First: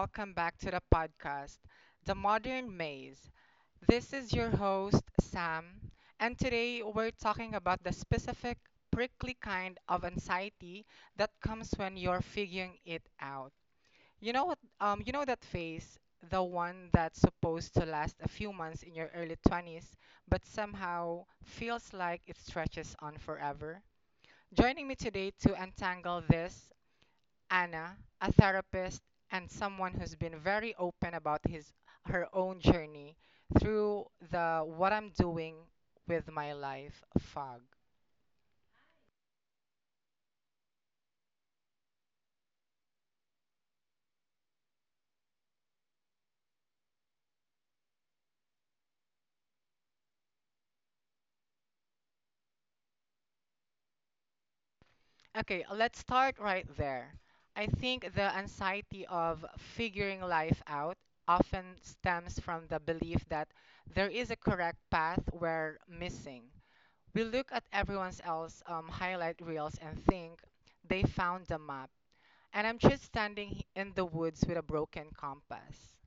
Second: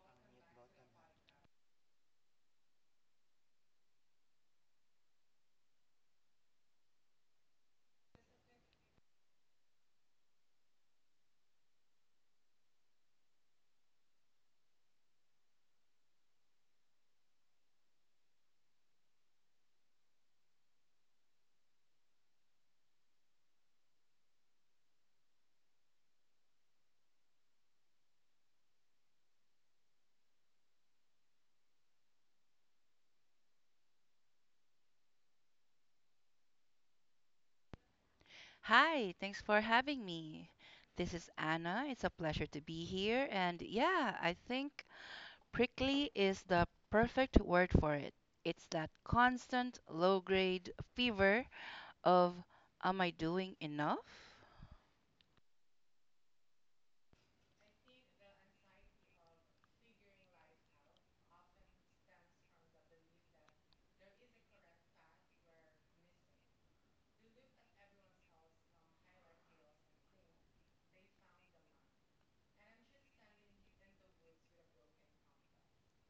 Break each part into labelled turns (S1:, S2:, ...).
S1: welcome back to the podcast, The Modern Maze. This is your host, Sam, and today we're talking about the specific prickly kind of anxiety that comes when you're figuring it out. You know what? You know that phase, the one that's supposed to last a few months in your early 20s, but somehow feels like it stretches on forever? Joining me today to untangle this Anna, a therapist and someone who's been very open about his her own journey through the what I'm doing with my life fog.
S2: Hi, thanks for having me. This is Anna. It's a pleasure to be here. And yeah, I think prickly is the perfect word for it. It's that constant low grade fever of, am I doing enough?
S1: Okay, let's start right there. I think the anxiety of figuring life out often stems from the belief that there is a correct path we're missing. We look at everyone else's highlight reels and think they found the map and I'm just standing in the woods with a broken compass.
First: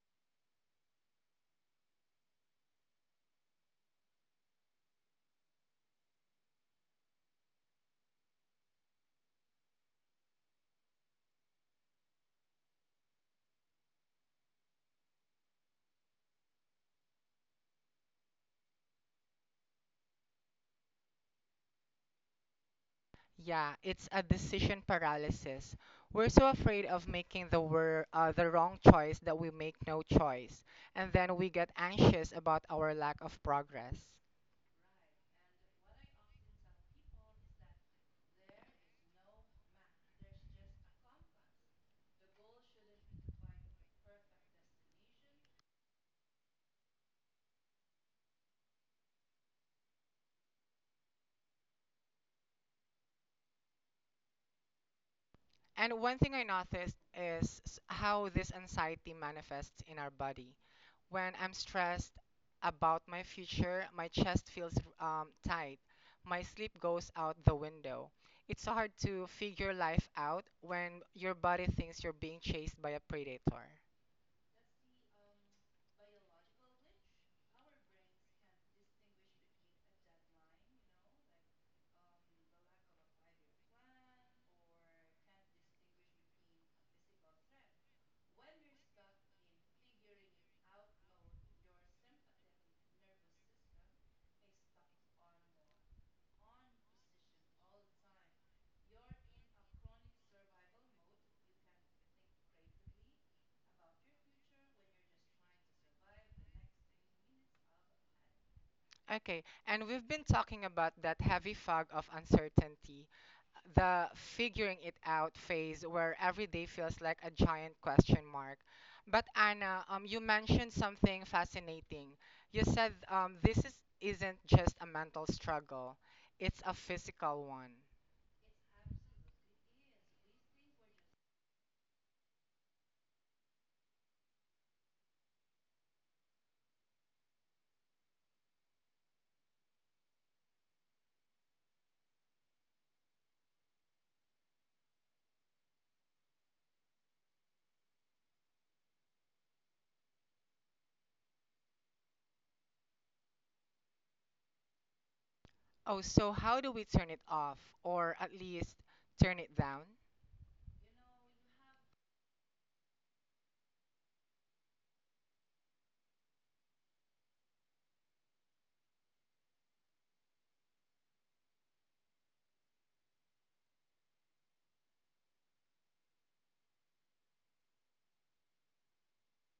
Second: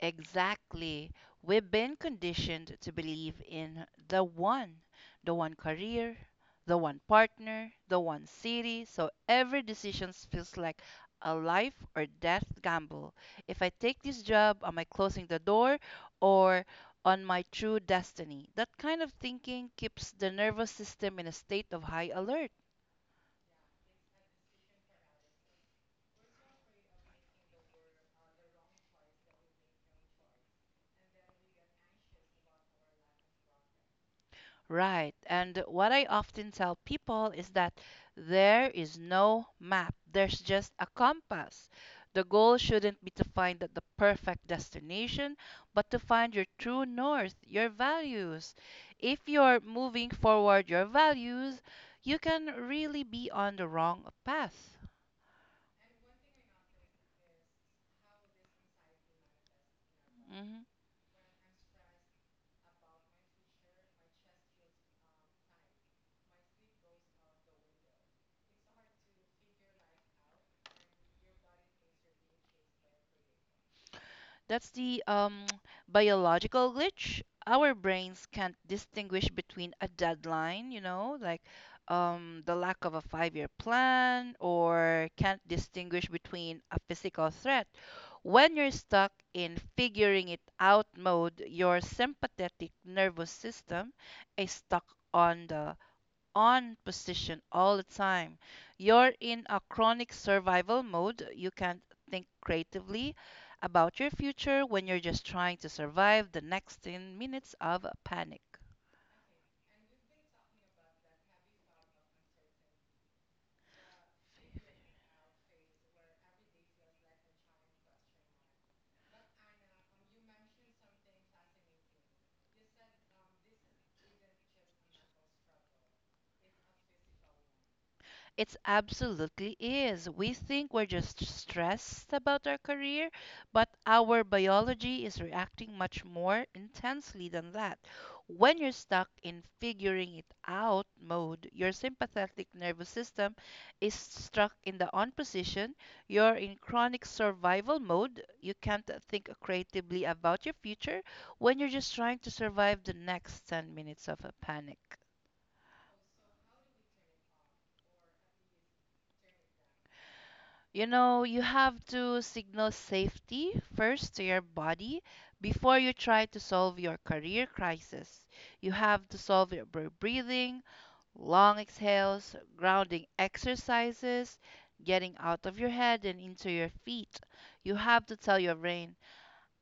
S2: Exactly. We've been conditioned to believe in the one career, the one partner, the one city. So every decision feels like a life or death gamble. If I take this job, am I closing the door or on my true destiny? That kind of thinking keeps the nervous system in a state of high alert.
S1: Yeah, it's a decision paralysis. We're so afraid of making the the wrong choice that we make no choice, and then we get anxious about our lack of progress.
S2: Right. And what I often tell people is that there is no map, there's just a compass. The goal shouldn't be to find the perfect destination, but to find your true north, your values. If you're moving forward your values, you can really be on the wrong path.
S1: And one thing I noticed is how this anxiety manifests in our body.
S2: Mm-hmm.
S1: When I'm stressed about my future, my chest feels tight. My sleep goes out the window. It's so hard to figure life out when your body thinks you're being chased by a predator.
S2: That's the biological glitch. Our brains can't distinguish between a deadline, like the lack of a 5-year plan, or can't distinguish between a physical threat. When you're stuck in figuring it out mode, your sympathetic nervous system is stuck on the on position all the time. You're in a chronic survival mode. You can't think creatively about your future when you're just trying to survive the next 10 minutes of panic.
S1: Okay, and we've been talking about that heavy fog of uncertainty, the figuring it out phase where every day feels like a giant question mark. But Anna, you mentioned something fascinating. You said this is, isn't just a mental struggle, it's a physical one.
S2: It absolutely is. We think we're just stressed about our career, but our biology is reacting much more intensely than that. When you're stuck in figuring it out mode, your sympathetic nervous system is stuck in the on position. You're in chronic survival mode. You can't think creatively about your future when you're just trying to survive the next 10 minutes of a panic.
S1: Oh, so how do we turn it off, or at least turn it down?
S2: You know, you have to signal safety first to your body before you try to solve your career crisis. You have to solve your breathing, long exhales, grounding exercises, getting out of your head and into your feet. You have to tell your brain,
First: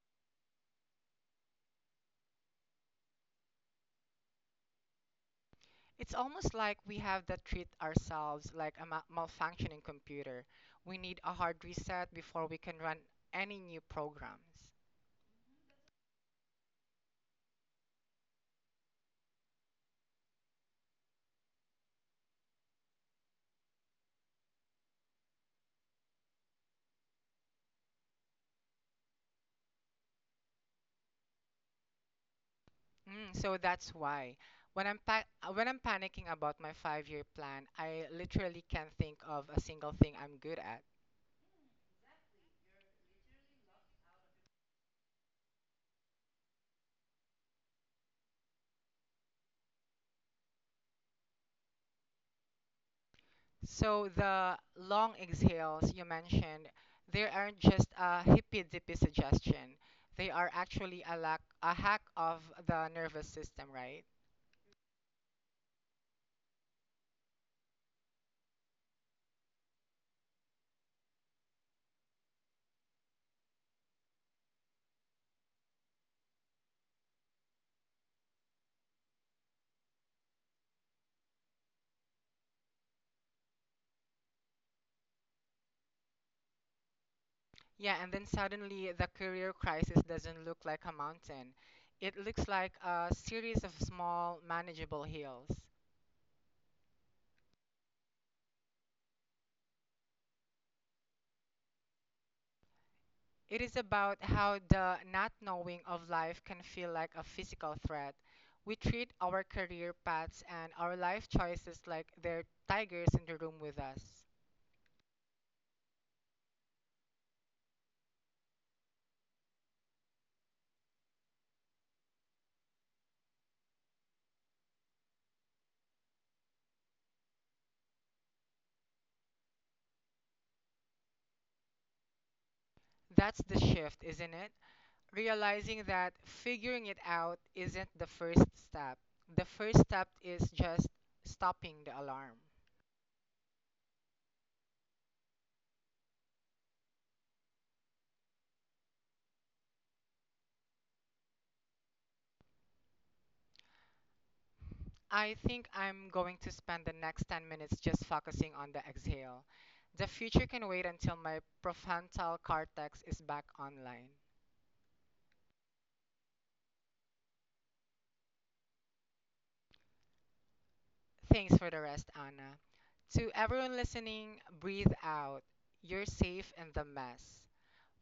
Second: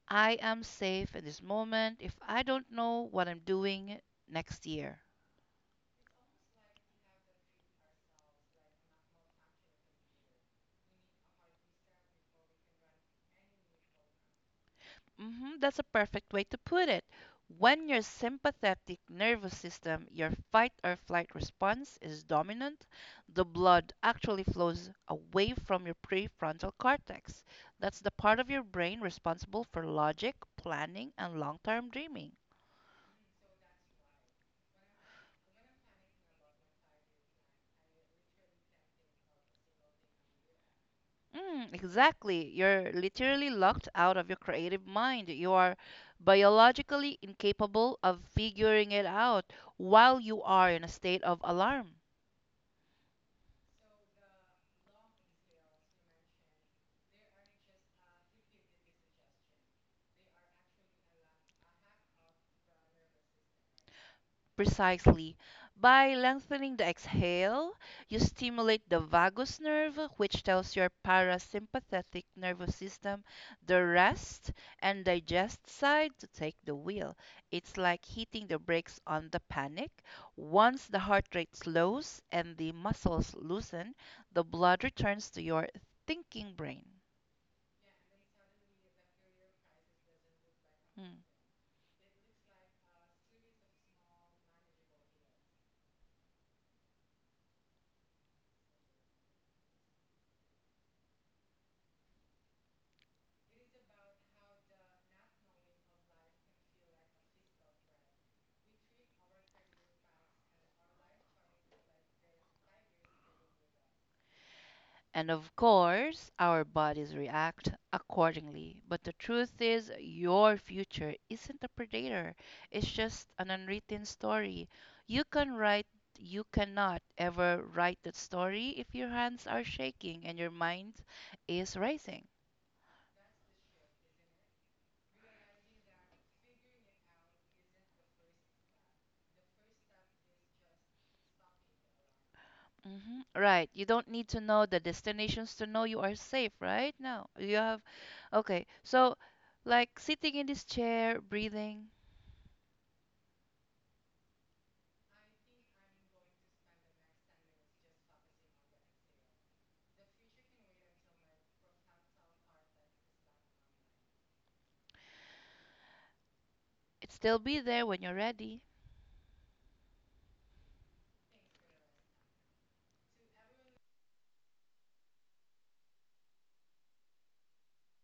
S2: I am safe in this moment if I don't know what I'm doing next year.
S1: It's almost like we have to treat ourselves like a malfunctioning computer. We need a hard reset before we can run any new programs.
S2: That's a perfect way to put it. When your sympathetic nervous system, your fight or flight response, is dominant, the blood actually flows away from your prefrontal cortex. That's the part of your brain responsible for logic, planning, and long term dreaming.
S1: Mm, so that's why when I'm when I'm panicking about my five-year plan, I literally can't think of a single thing I'm good at.
S2: Exactly. You're literally locked out of your creative mind. You are biologically incapable of figuring it out while you are in a state of alarm.
S1: So the long exhales you mentioned, they aren't just a hippy-dippy suggestion. They are actually a lack, a hack of the nervous system, right?
S2: Precisely. By lengthening the exhale, you stimulate the vagus nerve, which tells your parasympathetic nervous system, the rest and digest side, to take the wheel. It's like hitting the brakes on the panic. Once the heart rate slows and the muscles loosen, the blood returns to your thinking brain.
S1: Yeah, and then suddenly the career crisis doesn't look like a
S2: Hmm.
S1: mountain. It looks like a series of small, manageable hills. It is about how the not knowing of life can feel like a physical threat. We treat our career paths and our life choices like they're tigers in the room with us.
S2: And of course, our bodies react accordingly. But the truth is, your future isn't a predator, it's just an unwritten story. You can write, you cannot ever write that story if your hands are shaking and your mind is racing.
S1: That's the shift, isn't it? Realizing that figuring it out isn't the first step. The first step is just stopping the alarm.
S2: Right. You don't need to know the destinations to know you are safe, right? No. You have. Okay. So, like sitting in this chair, breathing,
S1: I think I'm going to spend the next 10 minutes just focusing on the exhale. The future can wait until my prefrontal cortex is back online.
S2: it still be there when you're ready.
S1: Thanks for the rest, Anna. To everyone listening, breathe out. You're safe in the mess.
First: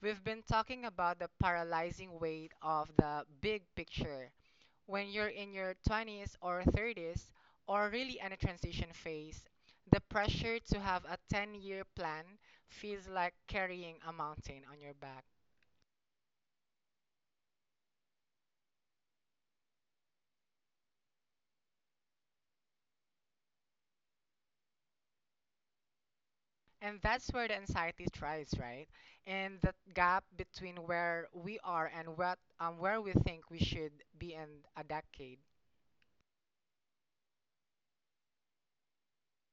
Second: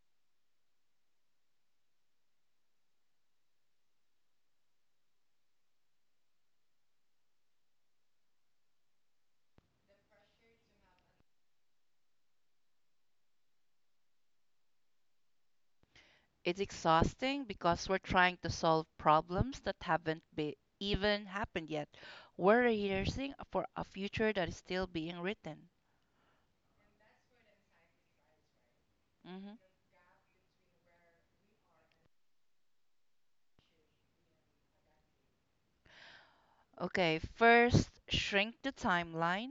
S1: We've been talking about the paralyzing weight of the big picture. When you're in your 20s or 30s, or really in a transition phase, the pressure to have a 10-year year plan feels like carrying a mountain on your back.
S2: It's exhausting because we're trying to solve problems that haven't be even happened yet. We're rehearsing for a future that is still being written.
S1: And that's where the anxiety thrives, right? And
S2: hmm
S1: that gap between where we are and what where we think we should be in a decade.
S2: Okay, first, shrink the timeline.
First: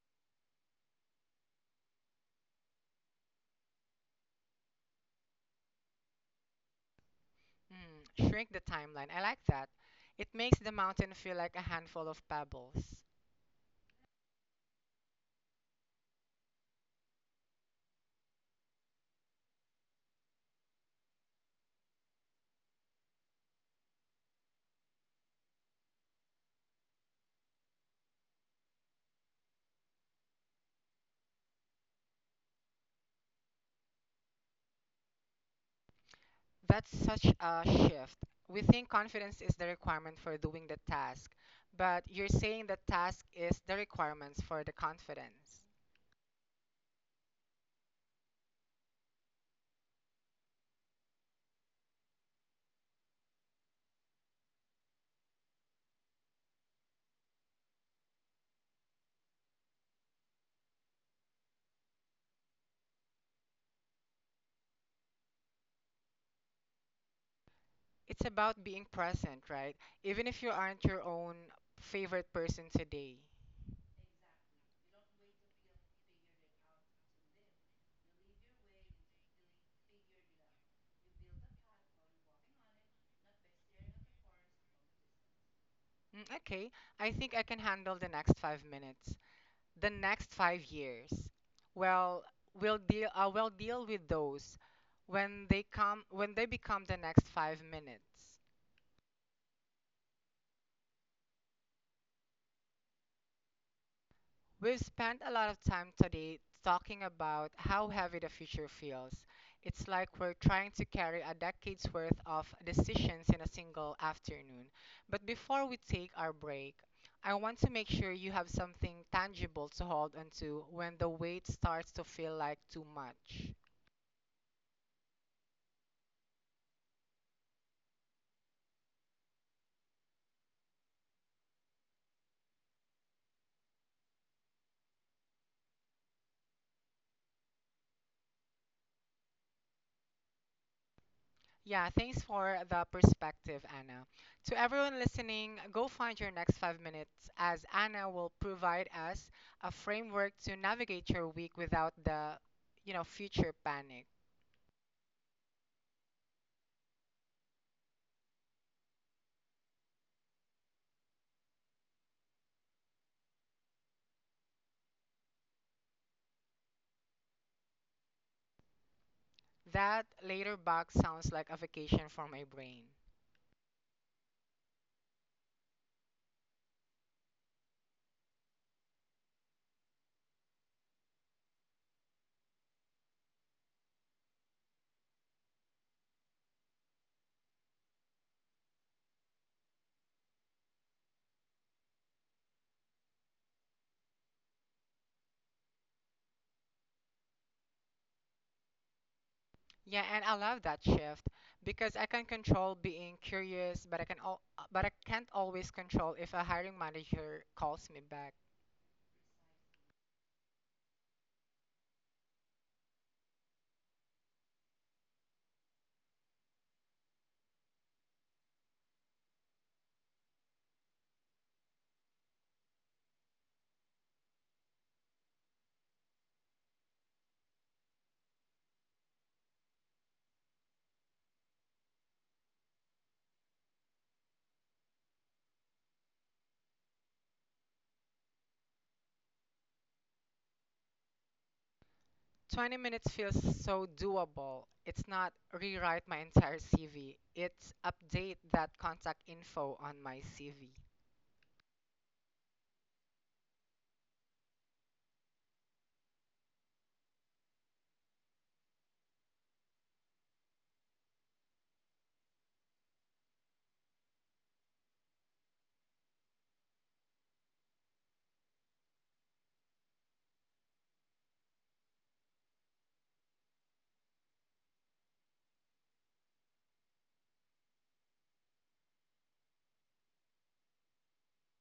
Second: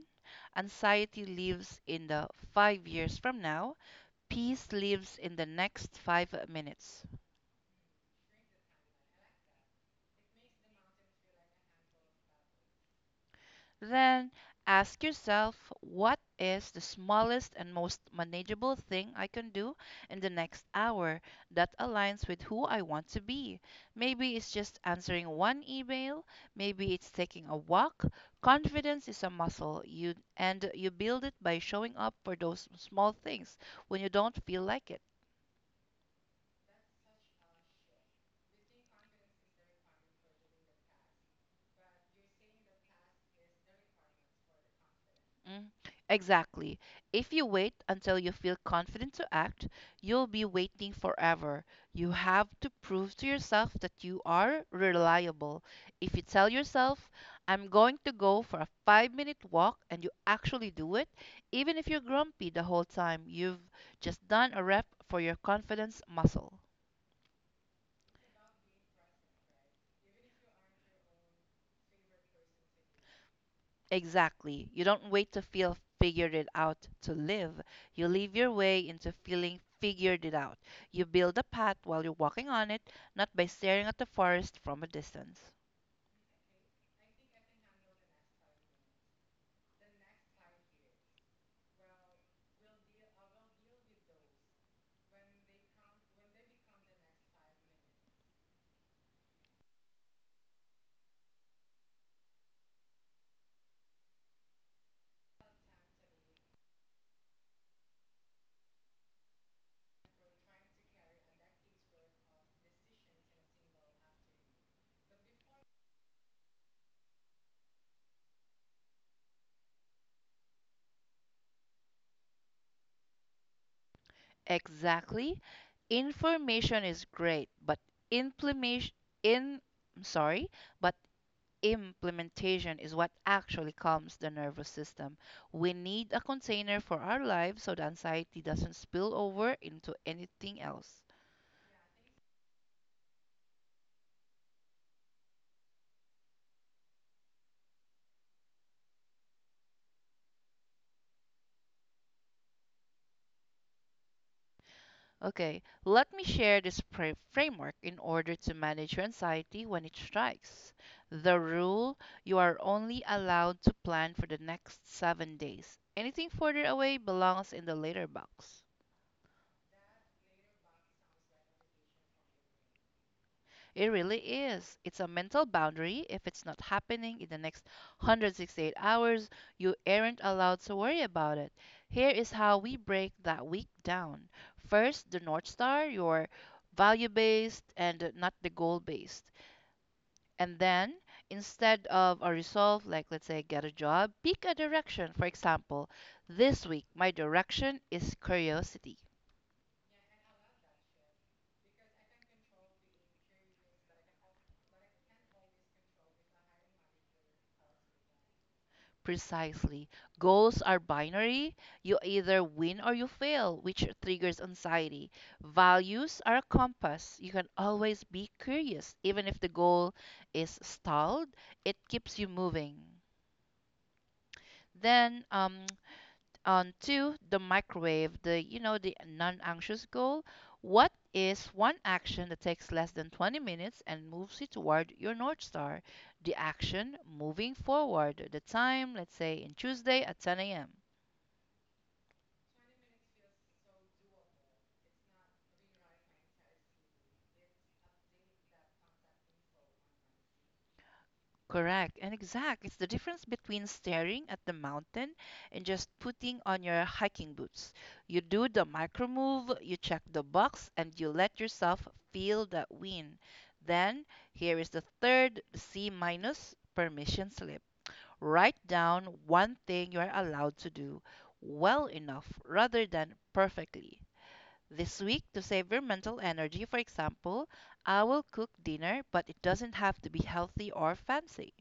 S2: Anxiety lives in the 5 years from now. Peace lives in the next 5 minutes.
S1: Mm, shrink the timeline. I like that. It makes the mountain feel like a handful of pebbles.
S2: Then ask yourself what is the smallest and most manageable thing I can do in the next hour that aligns with who I want to be? Maybe it's just answering one email, maybe it's taking a walk. Confidence is a muscle, you and you build it by showing up for those small things when you don't feel like it.
S1: That's such a shift. We think confidence is the requirement for doing the task, but you're saying the task is the requirements for the confidence.
S2: Mm, Exactly. If you wait until you feel confident to act, you'll be waiting forever. You have to prove to yourself that you are reliable. If you tell yourself, I'm going to go for a 5-minute walk, and you actually do it, even if you're grumpy the whole time, you've just done a rep for your confidence muscle.
S1: It's about being present, right? Even if you aren't your own favorite person today.
S2: Exactly. You don't wait to feel figured it out to live. You live your way into feeling figured it out. You build a path while you're walking on it, not by staring at the forest from a distance.
S1: Mm, okay, I think I can handle the next 5 minutes. The next 5 years. Well, we'll deal. I will deal with those when they come. When they become the next 5 minutes. We've spent a lot of time today talking about how heavy the future feels. It's like we're trying to carry a decade's worth of decisions in a single afternoon. But before we take our break, I want to make sure you have something tangible to hold onto when the weight starts to feel like too much.
S2: Exactly. Information is great, but implementation in I'm sorry, but implementation is what actually calms the nervous system. We need a container for our lives so the anxiety doesn't spill over into anything else.
S1: Yeah, thanks for the perspective, Anna. To everyone listening, go find your next 5 minutes as Anna will provide us a framework to navigate your week without the, you know, future panic.
S2: Okay, let me share this framework in order to manage your anxiety when it strikes. The rule you are only allowed to plan for the next 7 days. Anything further away belongs in the later box.
S1: That later box sounds like a vacation for my brain.
S2: It really is. It's a mental boundary. If it's not happening in the next 168 hours, you aren't allowed to worry about it. Here is how we break that week down. First, the North Star, your value based and not the goal based. And then, instead of a resolve, like let's say get a job, pick a direction. For example, this week, my direction is curiosity.
S1: Yeah, and I love that shift because I can control being curious, but but I can't always control if a hiring manager calls me back.
S2: Precisely. Goals are binary. You either win or you fail, which triggers anxiety. Values are a compass. You can always be curious. Even if the goal is stalled, it keeps you moving. Then, on to the microwave, the you know the non-anxious goal. What is one action that takes less than 20 minutes and moves you toward your north star? The action moving forward. The time, let's say, in Tuesday at 10 a.m.
S1: 20 minutes feels so doable. It's not rewrite my entire CV, it's update that contact info on my CV.
S2: Correct and exact. It's the difference between staring at the mountain and just putting on your hiking boots. You do the micro move, you check the box, and you let yourself feel that wind. Then, here is the third C minus permission slip. Write down one thing you are allowed to do well enough rather than perfectly. This week, to save your mental energy, for example, I will cook dinner, but it doesn't have to be healthy or fancy.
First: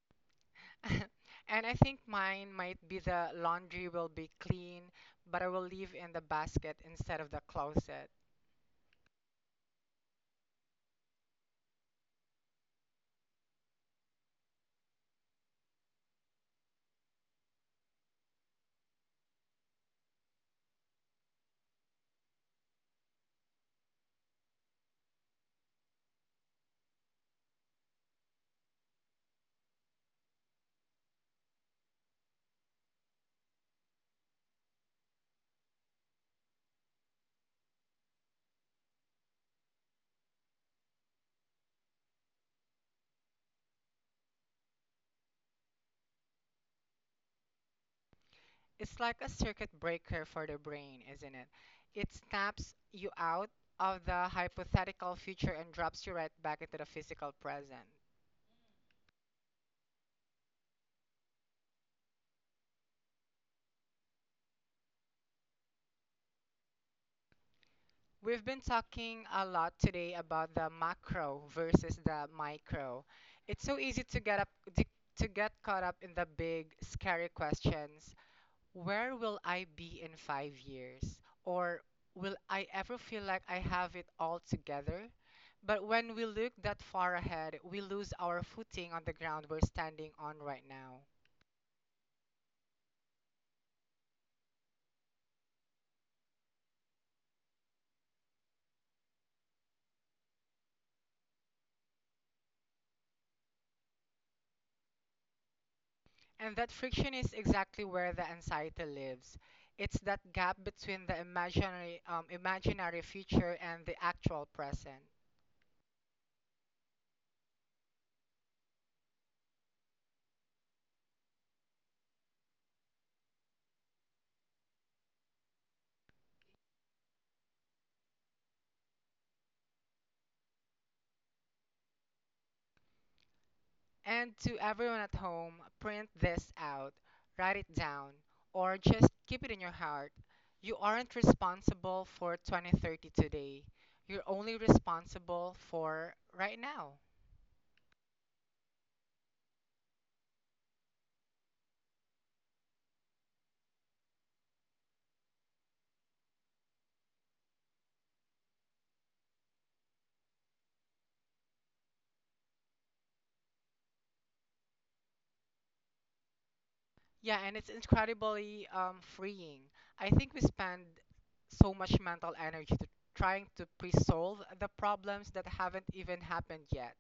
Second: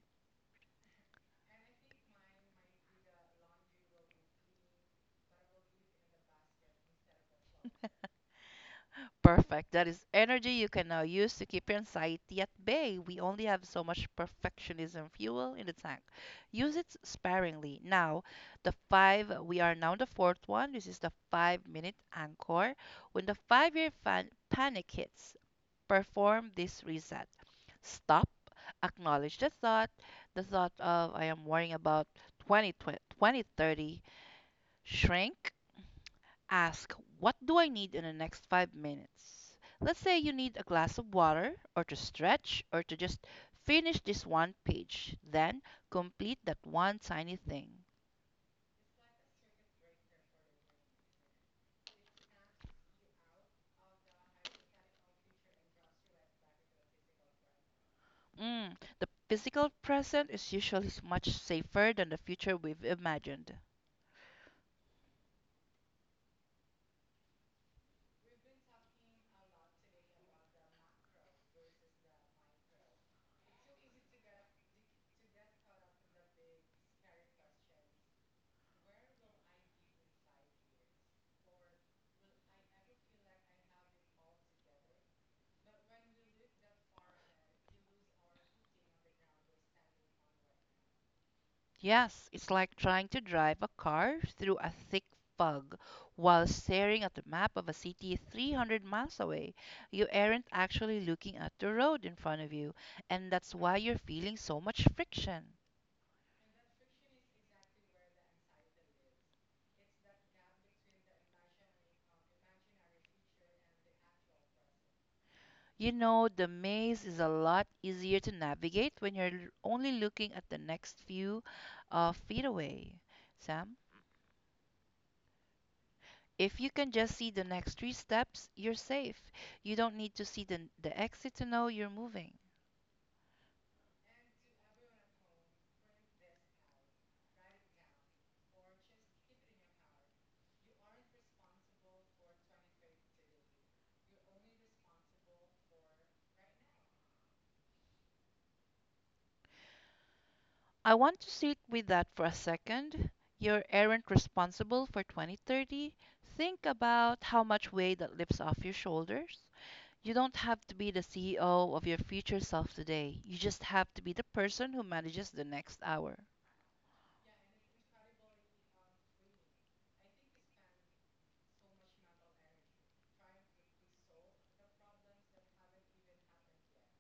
S1: And I think mine might be the laundry will be clean, but I will leave in the basket instead of the closet.
S2: Perfect. That is energy you can now use to keep your anxiety at bay. We only have so much perfectionism fuel in the tank. Use it sparingly. Now, the five, we are now on the fourth one. This is the 5-minute anchor. When the 5-year fan panic hits, perform this reset. Stop, acknowledge the thought of I am worrying about 20, 20, 2030, shrink, Ask, what do I need in the next 5 minutes? Let's say you need a glass of water, or to stretch, or to just finish this one page. Then complete that one tiny thing.
S1: It's like a circuit breaker for the brain, isn't it? It snaps you out of the hypothetical future and drops you right back into the physical present.
S2: Mm, the physical present is usually much safer than the future we've imagined.
S1: We've been talking a lot today about the macro versus the micro. It's so easy to to, to get caught up in the big scary questions. Where will I be in 5 years? Or will I ever feel like I have it all together? But when we look that far ahead, we lose our footing on the ground we're standing on right now.
S2: Yes, it's like trying to drive a car through a thick fog while staring at the map of a city 300 miles away. You aren't actually looking at the road in front of you, and that's why you're feeling so much friction.
S1: And that friction is exactly where the anxiety lives. It's that gap between the imaginary future and the actual present.
S2: You know, the maze is a lot easier to navigate when you're only looking at the next few feet away. Sam, if you can just see the next three steps, you're safe. You don't need to see the exit to know you're moving.
S1: And to everyone at home, print this out, write it down, or just keep it in your heart. You aren't responsible for 2030 today. You're only responsible for right now.
S2: I want to sit with that for a second. You aren't responsible for 2030. Think about how much weight that lifts off your shoulders. You don't have to be the CEO of your future self today. You just have to be the person who manages the next hour.
S1: Yeah, and it's incredibly freeing. I think we spend so much mental energy to trying to pre-solve the problems that haven't even happened yet.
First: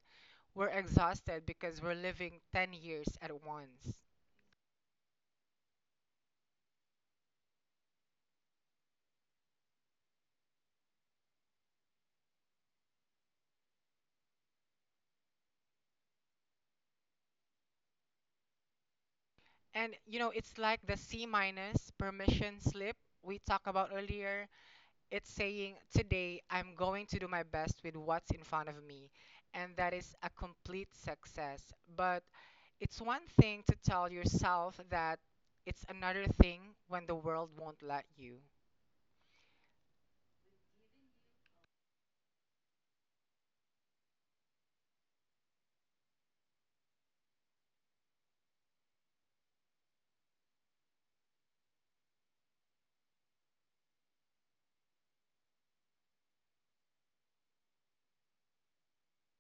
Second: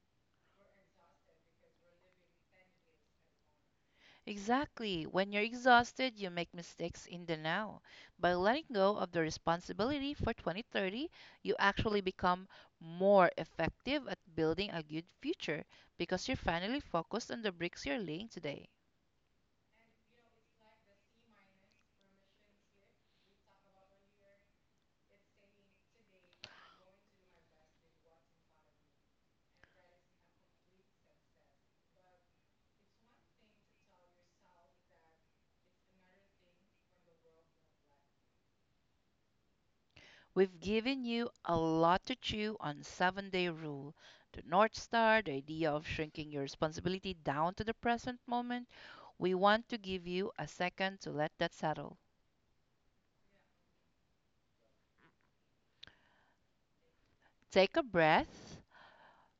S1: We're exhausted because we're living 10 years at once.
S2: Exactly. When you're exhausted, you make mistakes in the now. By letting go of the responsibility for 2030, you actually become more effective at building a good future because you're finally focused on the bricks you're laying today.
S1: And you know, it's like the C minus permission slip we talked about earlier. It's saying, today I'm going to do my best with what's in front of me. And that is a complete success. But it's one thing to tell yourself that, it's another thing when the world won't let you.
S2: We've given you a lot to chew on 7-day rule, the North Star, the idea of shrinking your responsibility down to the present moment. We want to give you a second to let that settle. Take a breath,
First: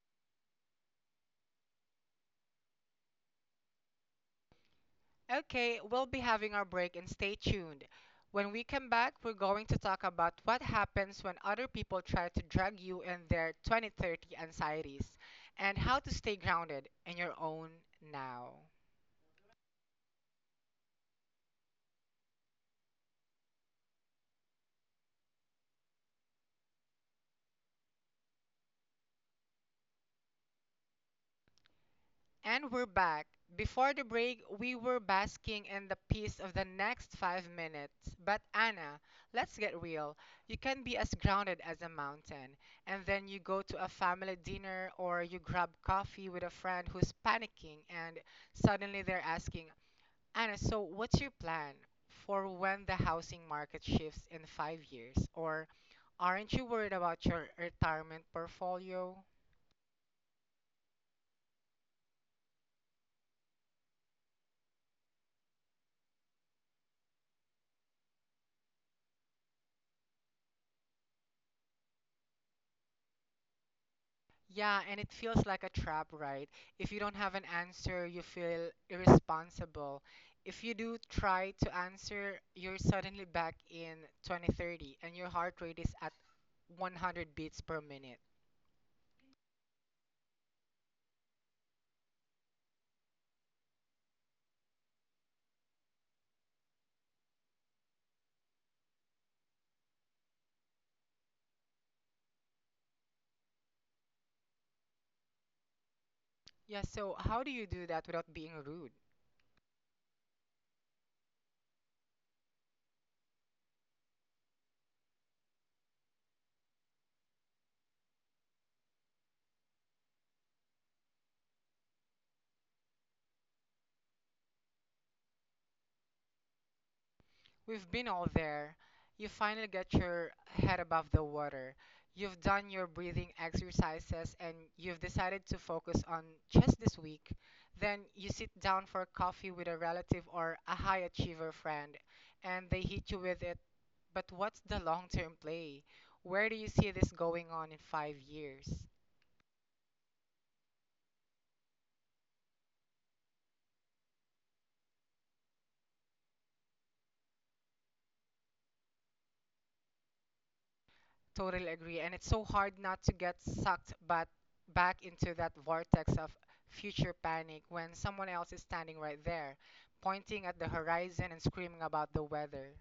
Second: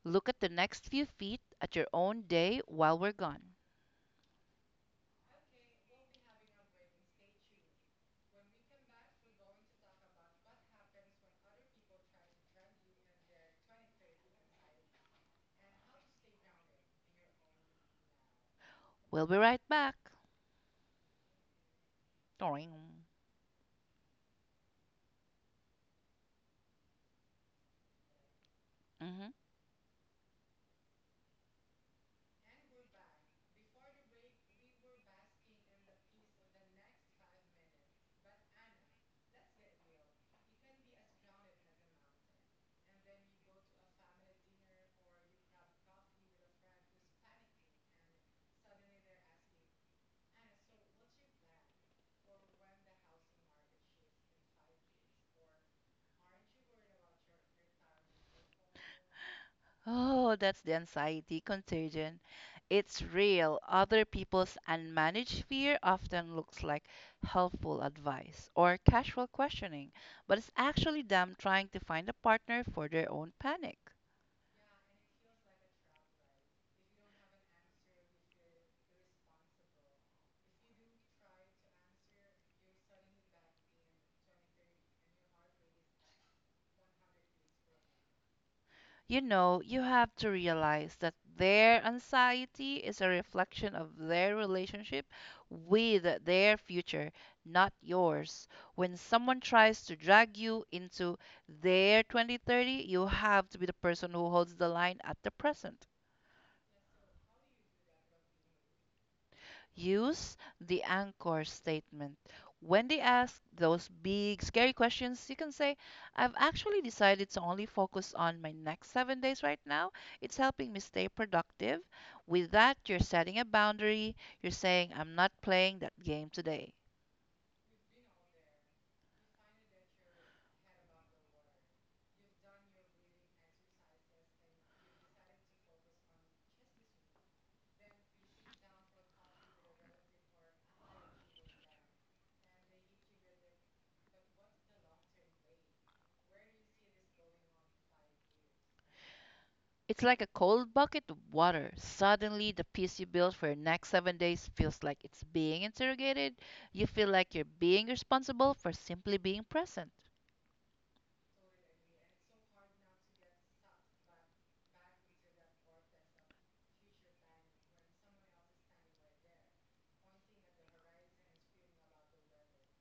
S2: look at the next few feet at your own day while we're gone.
S1: Okay, we'll be having our break and stay tuned. When we come back, we're going to talk about what happens when other people try to drag you in their 2030 anxieties and how to stay grounded in your own now.
S2: We'll be right back. Doing. Mm-hmm.
S1: And we're back. Before the break, we were basking in the peace of the next 5 minutes. But Anna, let's get real. You can be as grounded as a mountain, and then you go to a family dinner or you grab coffee with a friend who's panicking, and suddenly they're asking, Anna, so what's your plan for when the housing market shifts in 5 years? Or aren't you worried about your retirement portfolio?
S2: Oh, that's the anxiety contagion. It's real. Other people's unmanaged fear often looks like helpful advice or casual questioning, but it's actually them trying to find a partner for their own panic.
S1: Yeah, and it feels like a trap, right? If you don't have an answer, you feel irresponsible. If you do try to answer, you're suddenly back in 2030 and your heart rate is at 100 beats per minute.
S2: You know, you have to realize that their anxiety is a reflection of their relationship with their future, not yours. When someone tries to drag you into their 2030, you have to be the person who holds the line at the present.
S1: Yeah, so how do you do that without being rude?
S2: Use the anchor statement. When they ask those big, scary questions, you can say, I've actually decided to only focus on my next 7 days right now. It's helping me stay productive. With that, you're setting a boundary. You're saying, I'm not playing that game today.
S1: We've been all there. You finally get your head above the water. You've done your breathing exercises and you've decided to focus on just this week. Then you sit down for coffee with a relative or a high achiever friend and they hit you with it. But what's the long term play? Where do you see this going on in 5 years?
S2: It's like a cold bucket of water. Suddenly, the peace you built for your next 7 days feels like it's being interrogated. You feel like you're being responsible for simply being present.
S1: Totally agree. And it's so hard not to get sucked but back into that vortex of future panic when someone else is standing right there, pointing at the horizon and screaming about the weather.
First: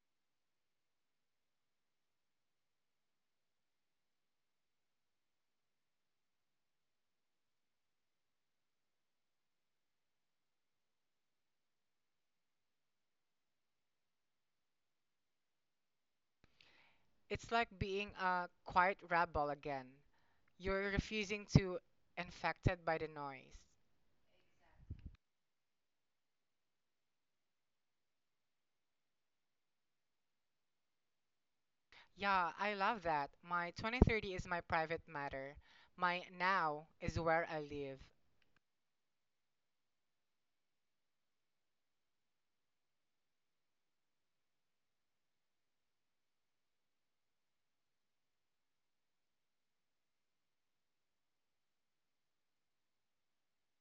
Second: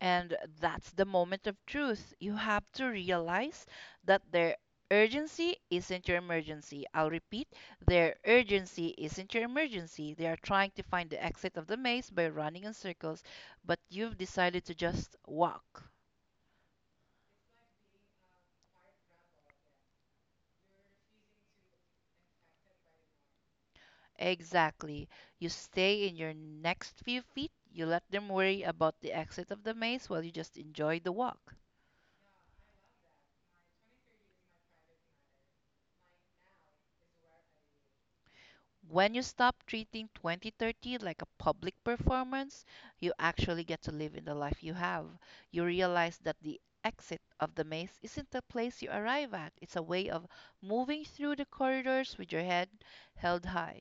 S2: And that's the moment of truth. You have to realize that their urgency isn't your emergency. I'll repeat, their urgency isn't your emergency. They are trying to find the exit of the maze by running in circles, but you've decided to just walk.
S1: It's like being a quiet rebel again. You're refusing to infected by the noise.
S2: Exactly. You stay in your next few feet. You let them worry about the exit of the maze while you just enjoy the walk.
S1: Yeah, I love that. My 2030 is my private matter. My now is where I live.
S2: When you stop treating 2030 like a public performance, you actually get to live in the life you have. You realize that the exit of the maze isn't the place you arrive at, it's a way of moving through the corridors with your head held high.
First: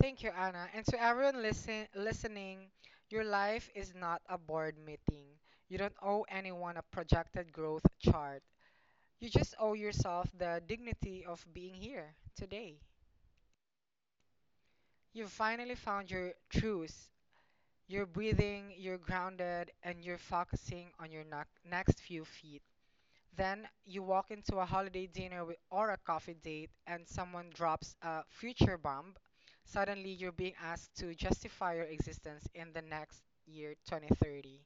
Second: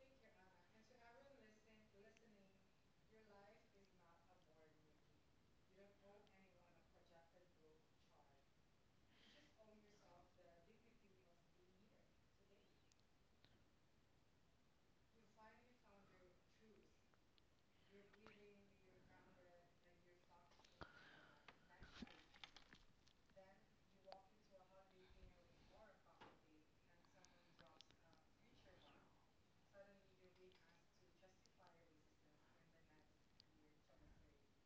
S1: Thank you, Anna. And to everyone listening, your life is not a board meeting. You don't owe anyone a projected growth chart. You just owe yourself the dignity of being here today. You've finally found your truth. You're breathing, you're grounded, and you're focusing on your next few feet. Then you walk into a holiday dinner or a coffee date and someone drops a future bomb. Suddenly, you're being asked to justify your existence in the next year, 2030.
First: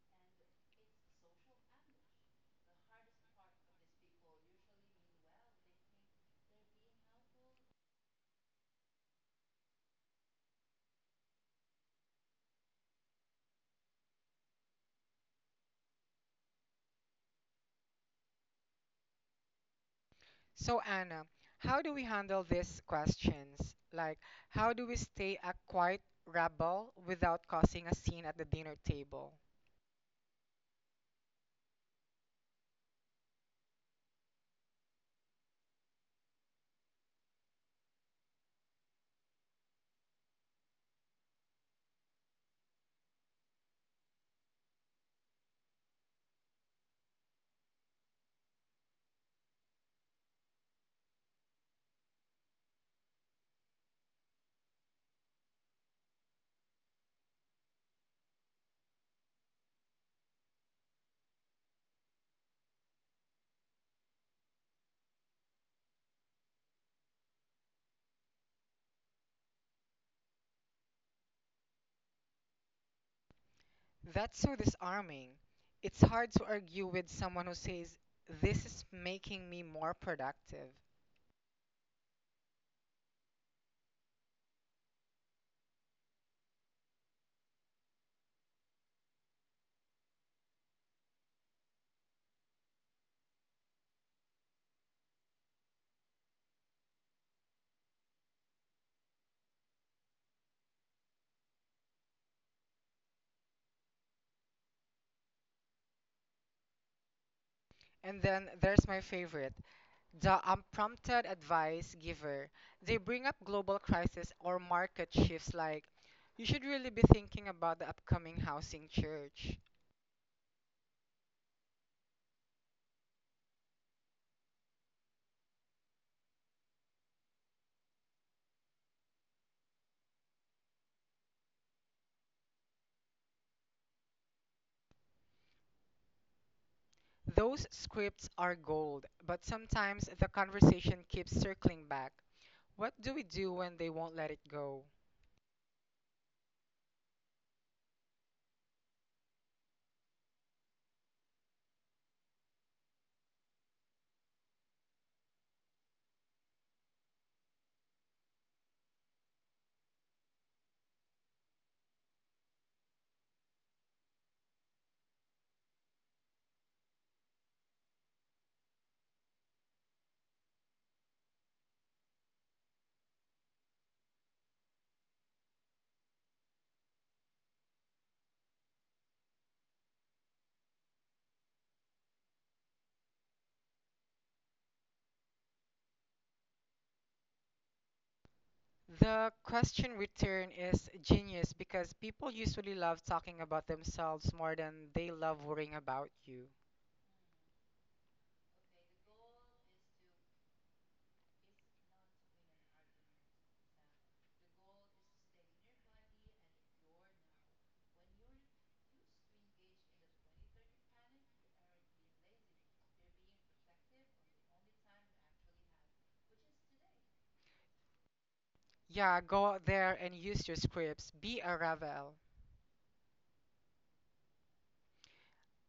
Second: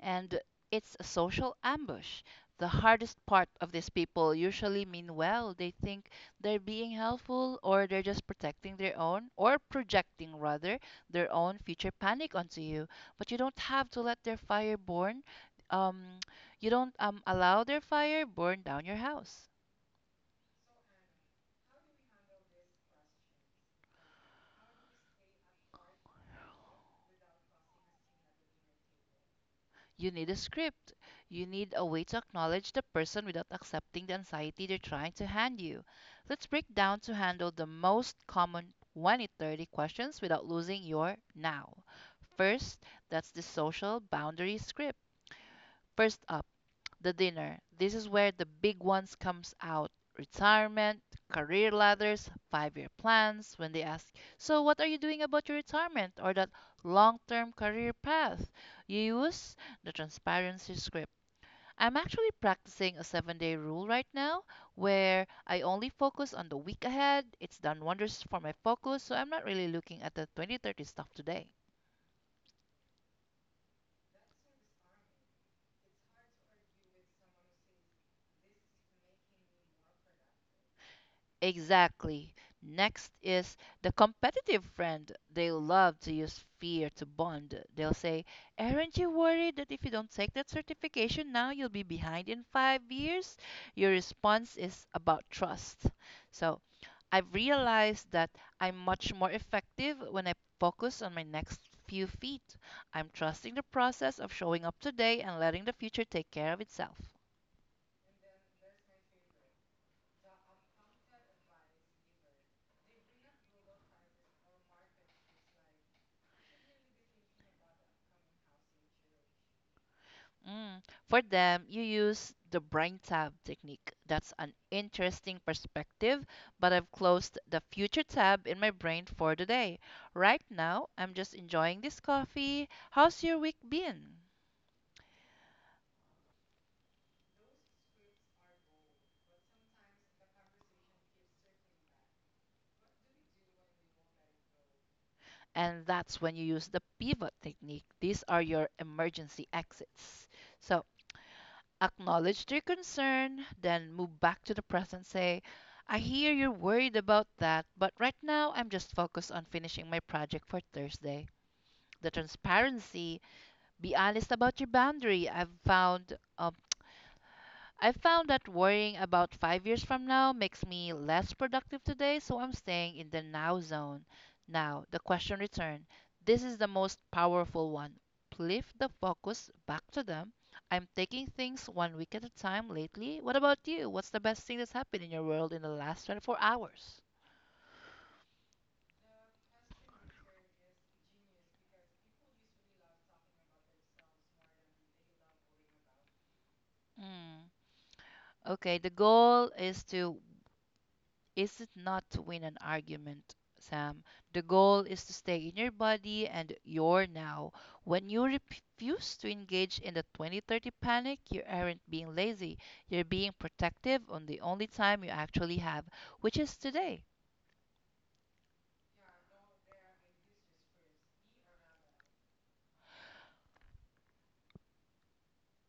S2: And it's a social ambush. The hardest part of these people usually mean well. They think they're being helpful or they're just protecting their own or projecting rather their own future panic onto you. But you don't have to let their fire burn. Um, you don't allow their fire burn down your house.
S1: So, Anna, how do we handle these questions? Like, how do we stay a quiet rebel without causing a scene at the dinner table?
S2: You need a script. You need a way to acknowledge the person without accepting the anxiety they're trying to hand you. Let's break down to handle the most common 2030 questions without losing your now. First, that's the social boundary script. First up, the dinner. This is where the big ones comes out. Retirement, career ladders, five-year plans, when they ask, "So what are you doing about your retirement or that long-term career path?" You use the transparency script. I'm actually practicing a 7-day rule right now where I only focus on the week ahead. It's done wonders for my focus, so I'm not really looking at the 2030 stuff today.
S1: That's so disarming. It's hard to argue with someone who says, this is making me more productive.
S2: Exactly. Next is the competitive friend. They love to use fear to bond. They'll say, aren't you worried that if you don't take that certification now, you'll be behind in 5 years? Your response is about trust. So I've realized that I'm much more effective when I focus on my next few feet. I'm trusting the process of showing up today and letting the future take care of itself.
S1: And then there's my favorite. The unprompted advice giver, they bring up global crisis or market shifts like, you should really be thinking about the upcoming housing church.
S2: Mm. For them, you use the brain tab technique. That's an interesting perspective, but I've closed the future tab in my brain for today. Right now, I'm just enjoying this coffee. How's your week been?
S1: Those scripts are gold, but sometimes the conversation keeps circling back. What do we do when they won't let it go?
S2: And that's when you use the pivot technique. These are your emergency exits. So acknowledge their concern, then move back to the present. Say, I hear you're worried about that, but right now I'm just focused on finishing my project for Thursday. The transparency. Be honest about your boundary. I've found that worrying about 5 years from now makes me less productive today, so I'm staying in the now zone. Now, the question return. This is the most powerful one. Lift the focus back to them. I'm taking things one week at a time lately. What about you? What's the best thing that's happened in your world in the last 24 hours?
S1: The question return is genius because people usually love talking about themselves more than they love worrying about you.
S2: Mm. Okay, the goal is it not to win an argument, Sam? The goal is to stay in your body and your now. When you refuse to engage in the 2030 panic, you aren't being lazy. You're being protective on the only time you actually have, which is today.
S1: Yeah, go out there and use your scripts. Be a Ravel.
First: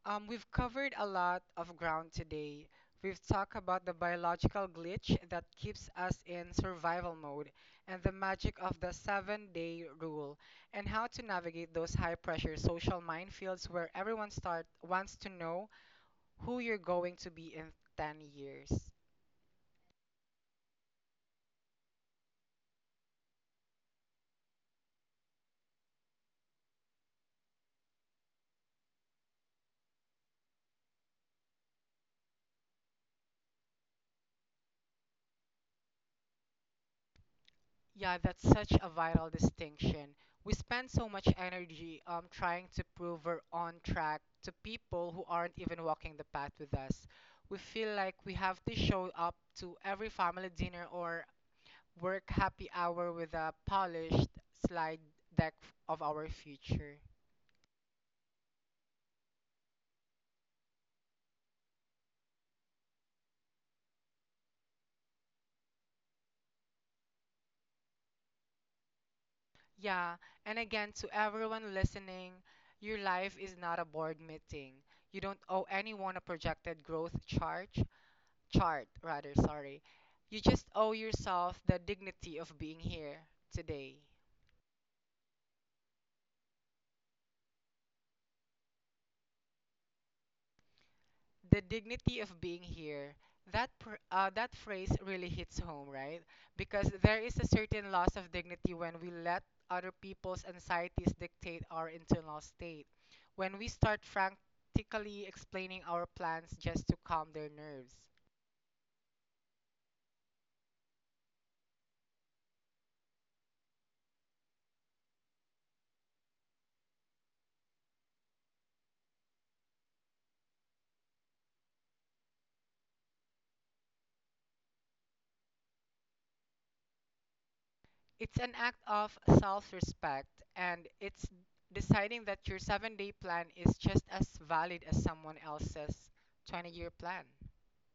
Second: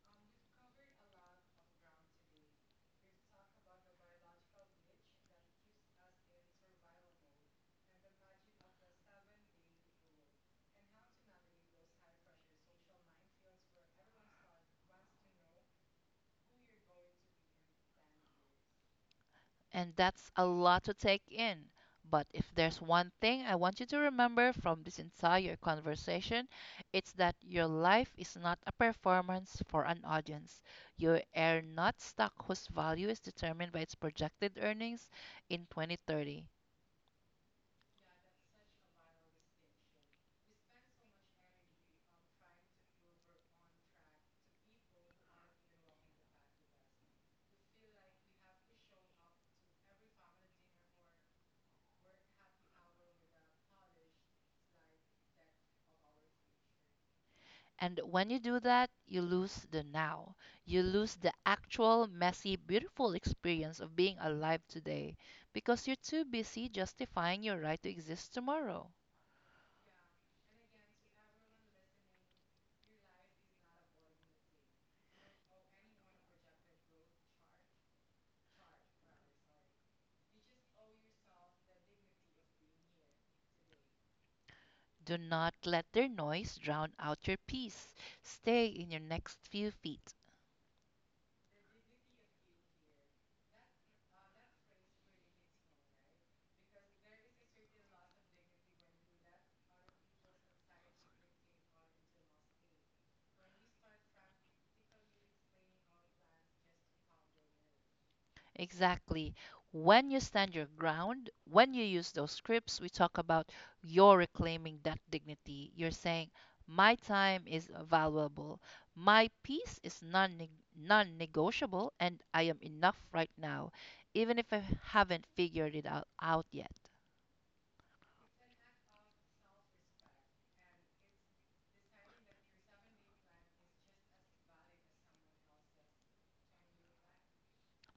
S1: We've covered a lot of ground today. We've talked about the biological glitch that keeps us in survival mode and the magic of the 7 day rule and how to navigate those high pressure social minefields where wants to know who you're going to be in 10 years.
S2: And that's a lot to take in. But if there's one thing I want you to remember from this entire conversation, it's that your life is not a performance for an audience. You are not stock whose value is determined by its projected earnings in 2030.
S1: Yeah, that's such a vital distinction. We spend so much energy trying to prove we're on track to people who aren't even walking the path with us. We feel like we have to show up to every family dinner or work happy hour with a polished slide deck of our future.
S2: And when you do that, you lose the now. You lose the actual, messy, beautiful experience of being alive today because you're too busy justifying your right to exist tomorrow.
S1: Yeah, and again, to everyone listening, your life is not a board meeting. You don't owe anyone a projected growth chart. Chart, rather, sorry. You just owe yourself the dignity of being here today.
S2: Do not let their noise drown out your peace. Stay in your next few feet.
S1: The dignity of being here. That phrase really hits home, right? Because there is a certain loss of dignity when we let other people's anxieties dictate our internal state. When we start frantically explaining our plans just to calm their nerves.
S2: Exactly. When you stand your ground, when you use those scripts we talk about, you're reclaiming that dignity. You're saying, my time is valuable. My peace is non non negotiable, and I am enough right now, even if I haven't figured it out yet.
S1: It's an act of self respect, and it's deciding that your 7 day plan is just as valid as someone else's 20-year plan.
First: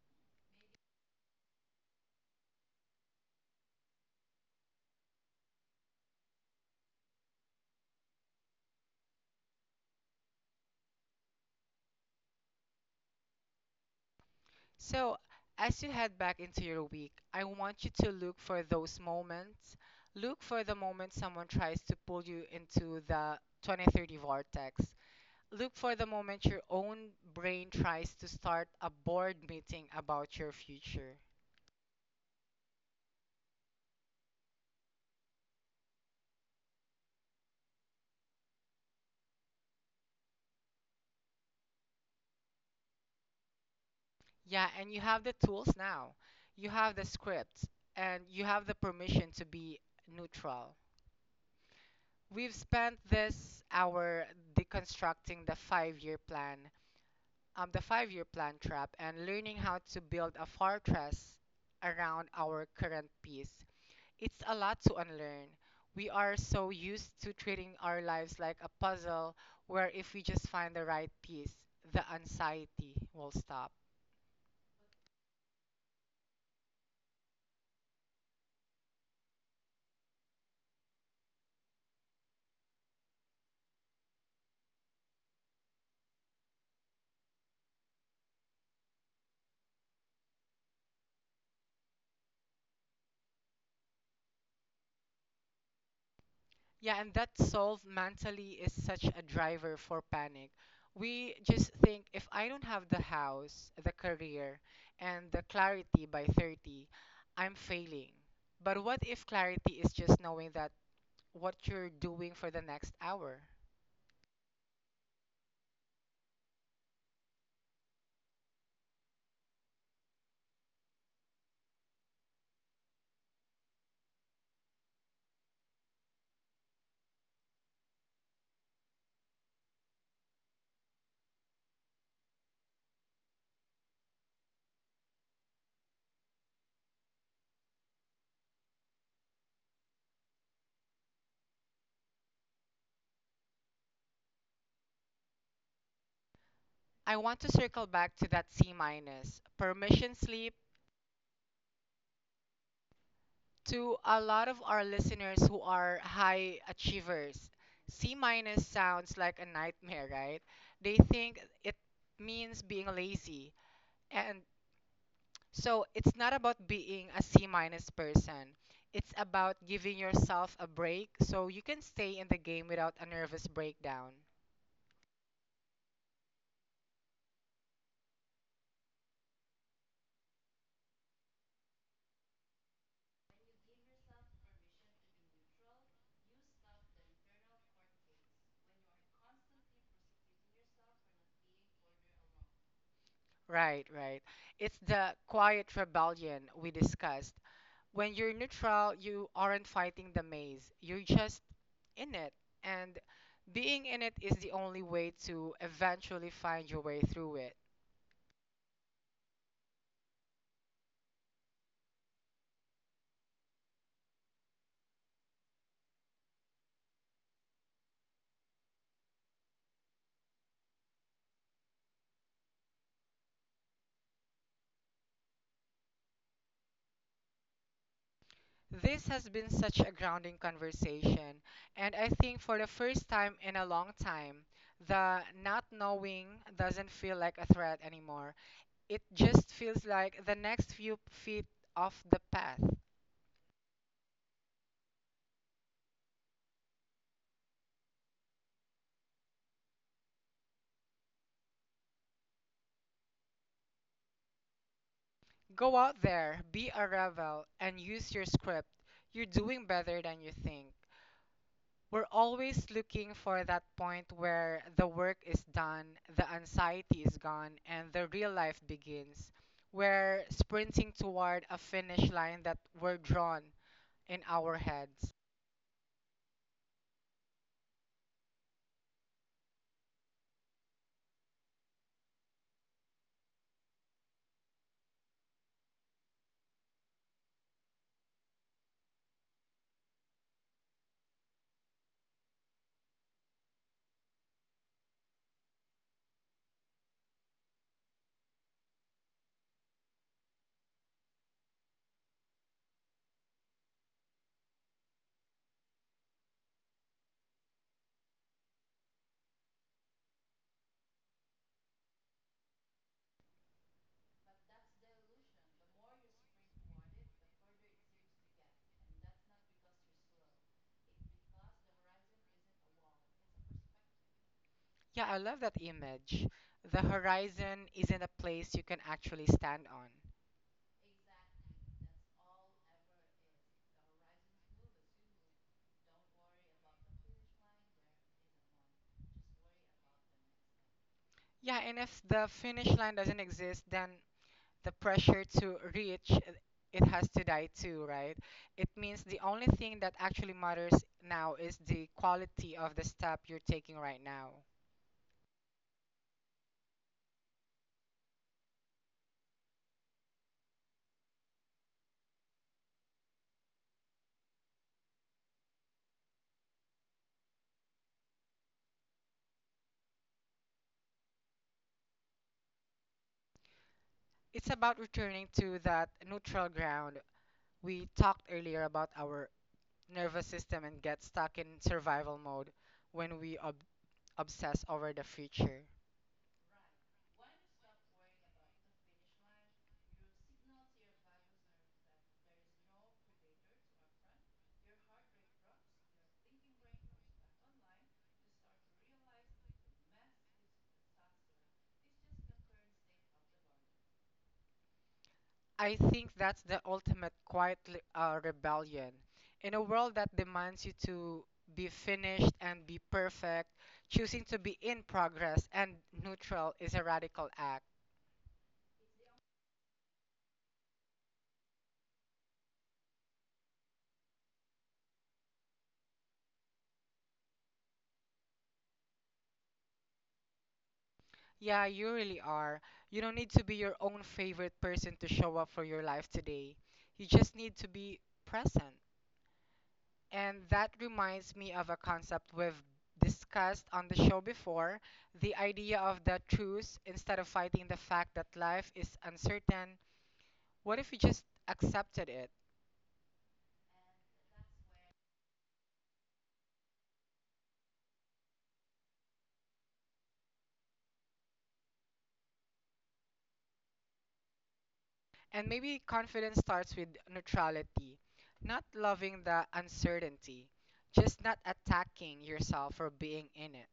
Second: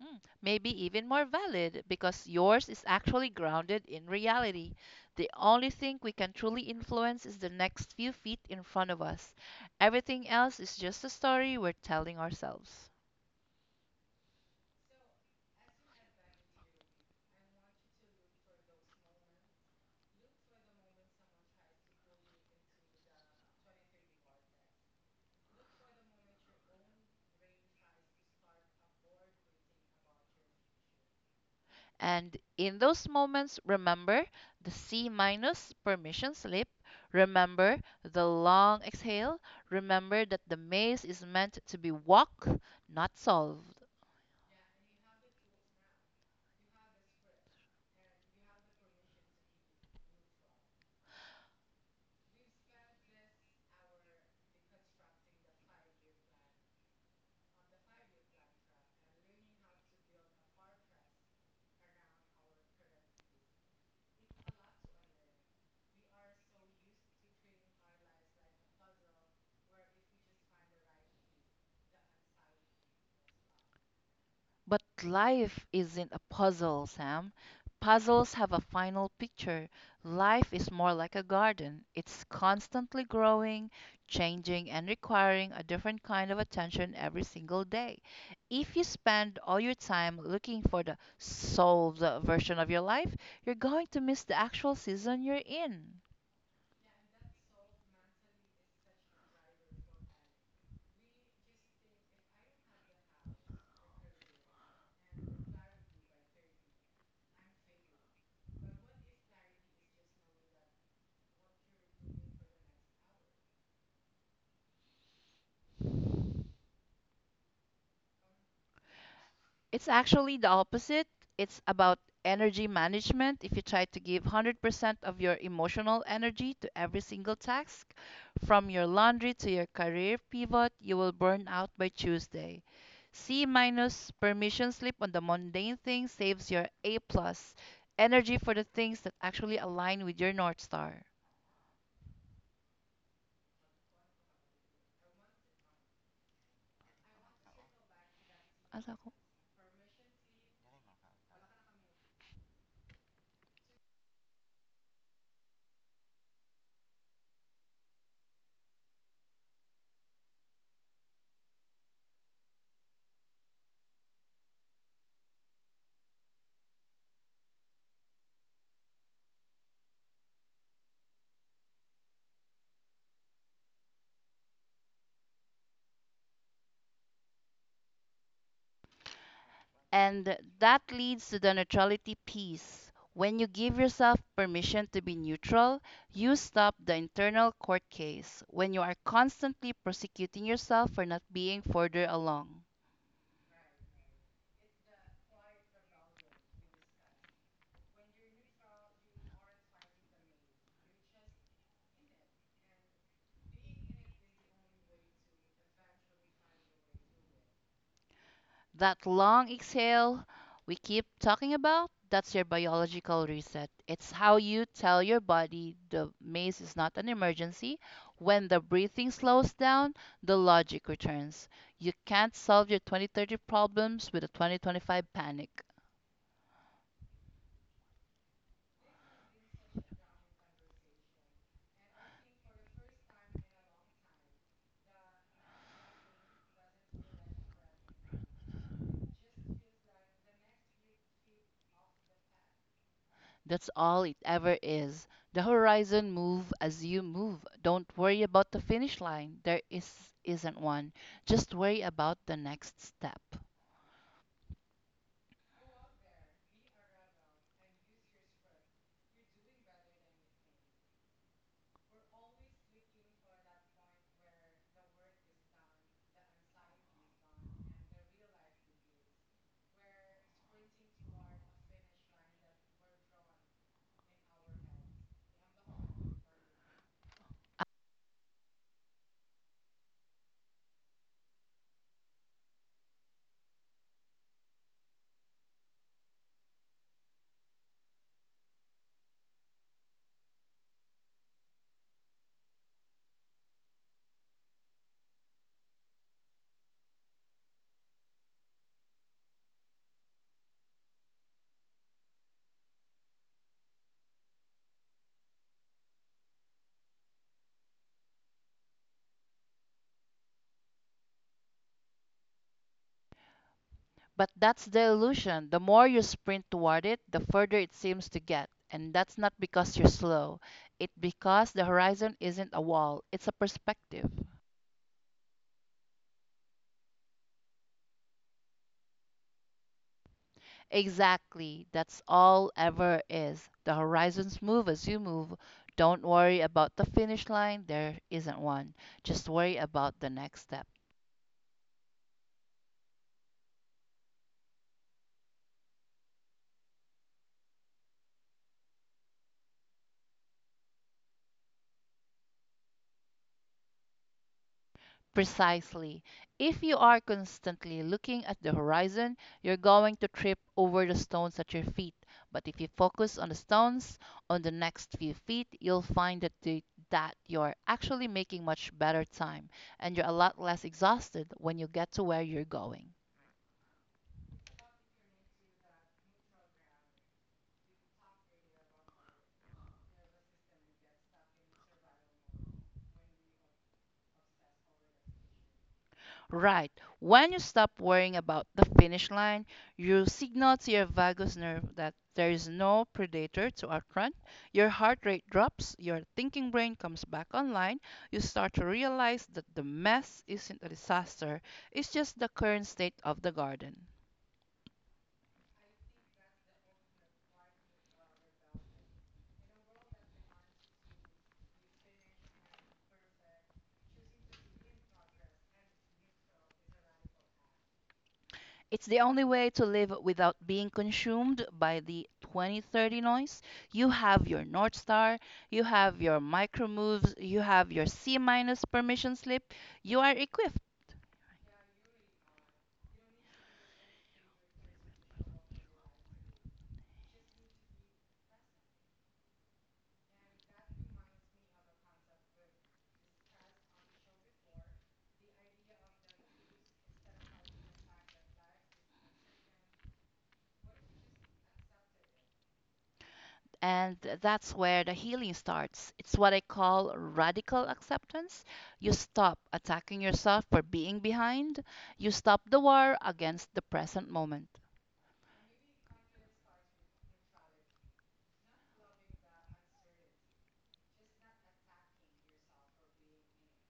S2: Mm, maybe even more valid because yours is actually grounded in reality. The only thing we can truly influence is the next few feet in front of us. Everything else is just a story we're telling ourselves.
S1: So, as you head back into your week, I want you to look for those moments. Look for the moment someone tries to pull you into the 2030 vortex. Look for the moment your own brain tries to start a board meeting about your future.
S2: And in those moments, remember the C minus permission slip, remember the long exhale, remember that the maze is meant to be walked, not solved.
S1: Yeah, and you have the tools now. You have the script and you have the permission to be neutral. We've spent this hour deconstructing the 5 year plan, the 5 year plan trap, and learning how to build a fortress around our current peace. It's a lot to unlearn. We are so used to treating our lives like a puzzle where if we just find the right piece, the anxiety will stop.
S2: But life isn't a puzzle, Sam. Puzzles have a final picture. Life is more like a garden. It's constantly growing, changing, and requiring a different kind of attention every single day. If you spend all your time looking for the solved version of your life, you're going to miss the actual season you're in.
S1: Yeah, and that solve mentally is such a driver for panic. We just think if I don't have the house, the career, and the clarity by 30, I'm failing. But what if clarity is just knowing that what you're doing for the next hour?
S2: It's actually the opposite. It's about energy management. If you try to give 100% of your emotional energy to every single task, from your laundry to your career pivot, you will burn out by Tuesday. C minus permission slip on the mundane things saves your A plus energy for the things that actually align with your North Star.
S1: I want to circle back to that C
S2: Asa.
S1: minus permission sleep to a lot of our listeners who are high achievers. C minus sounds like a nightmare, right? They think it means being lazy. And so it's not about being a C minus person. It's about giving yourself a break so you can stay in the game without a nervous breakdown.
S2: And that leads to the neutrality piece. When you give yourself permission to be neutral, you stop the internal court case. When you are constantly prosecuting yourself for not being further along,
S1: Right, right. It's the quiet rebellion we discussed. When you're neutral, you aren't fighting the maze. You're just in it. And being in it is the only way to eventually find your way through it.
S2: that long exhale we keep talking about, that's your biological reset. It's how you tell your body the maze is not an emergency. When the breathing slows down, the logic returns. You can't solve your 2030 problems with a 2025 panic.
S1: This has been such a grounding conversation, and I think for the first time in a long time, the not knowing doesn't feel like a threat anymore. It just feels like the next few feet off the path.
S2: That's all it ever is. The horizon move as you move. Don't worry about the finish line. There is isn't one. Just worry about the next step.
S1: Go out there, be a rebel, and use your script. You're doing better than you think. We're always looking for that point where the work is done, the anxiety is gone, and the real life begins. We're sprinting toward a finish line that we're drawn in our heads.
S2: But that's the illusion. The more you sprint toward it, the further it seems to get. And that's not because you're slow. It's because the horizon isn't a wall, it's a perspective.
S1: Yeah, I love that image. The horizon isn't a place you can actually stand on.
S2: Exactly. That's all ever is. The horizons move as you move. Don't worry about the finish line. There isn't one. Just worry about the next step.
S1: Yeah, and if the finish line doesn't exist, then the pressure to reach it has to die too, right? It means the only thing that actually matters now is the quality of the step you're taking right now.
S2: Precisely. If you are constantly looking at the horizon, you're going to trip over the stones at your feet. But if you focus on the stones on the next few feet, you'll find that you're actually making much better time and you're a lot less exhausted when you get to where you're going.
S1: It's about returning to that neutral ground. We talked earlier about our nervous system and get stuck in survival mode when we obsess over the future.
S2: Right. When you stop worrying about the finish line, you signal to your vagus nerve that there is no predator to outrun. Your heart rate drops, your thinking brain comes back online. You start to realize that the mess isn't a disaster, it's just the current state of the garden.
S1: I think that's the ultimate quiet rebellion. In a world that demands you to be finished and be perfect, choosing to be in progress and neutral is a radical act.
S2: It's the only way to live without being consumed by the 2030 noise. You have your North Star, you have your micro moves, you have your C minus permission slip. You are equipped.
S1: Yeah, you really are. You don't need to be your own favorite person to show up for your life today. You just need to be present. And that reminds me of a concept we've discussed on the show before, the idea of the truth instead of fighting the fact that life is uncertain. What if you just accepted it?
S2: And that's where the healing starts. It's what I call radical acceptance. You stop attacking yourself for being behind, you stop the war against the present moment.
S1: And maybe confidence starts with neutrality, not loving the uncertainty, just not attacking yourself for being in it.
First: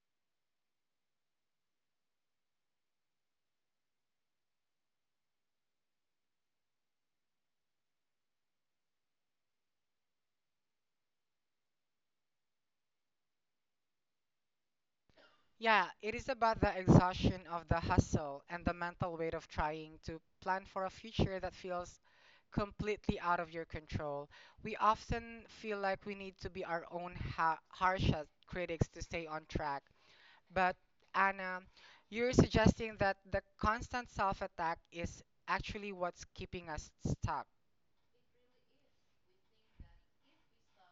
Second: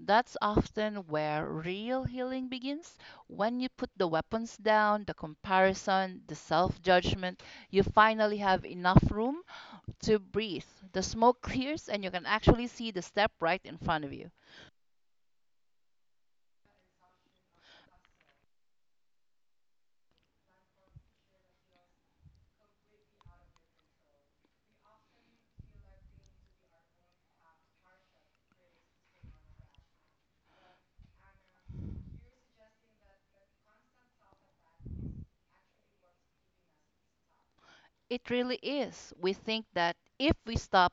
S2: That's often where real healing begins. When you put the weapons down, the comparison, the self judgment, you finally have enough room to breathe. The smoke clears and you can actually see the step right in front of you.
S1: Yeah, it is about the exhaustion of the hustle and the mental weight of trying to plan for a future that feels completely out of your control. We often feel like we need to be our own harshest critics to stay on track, but Anna, you're suggesting that the constant self-attack is actually what's keeping us stuck.
S2: It really is. We think that if we stop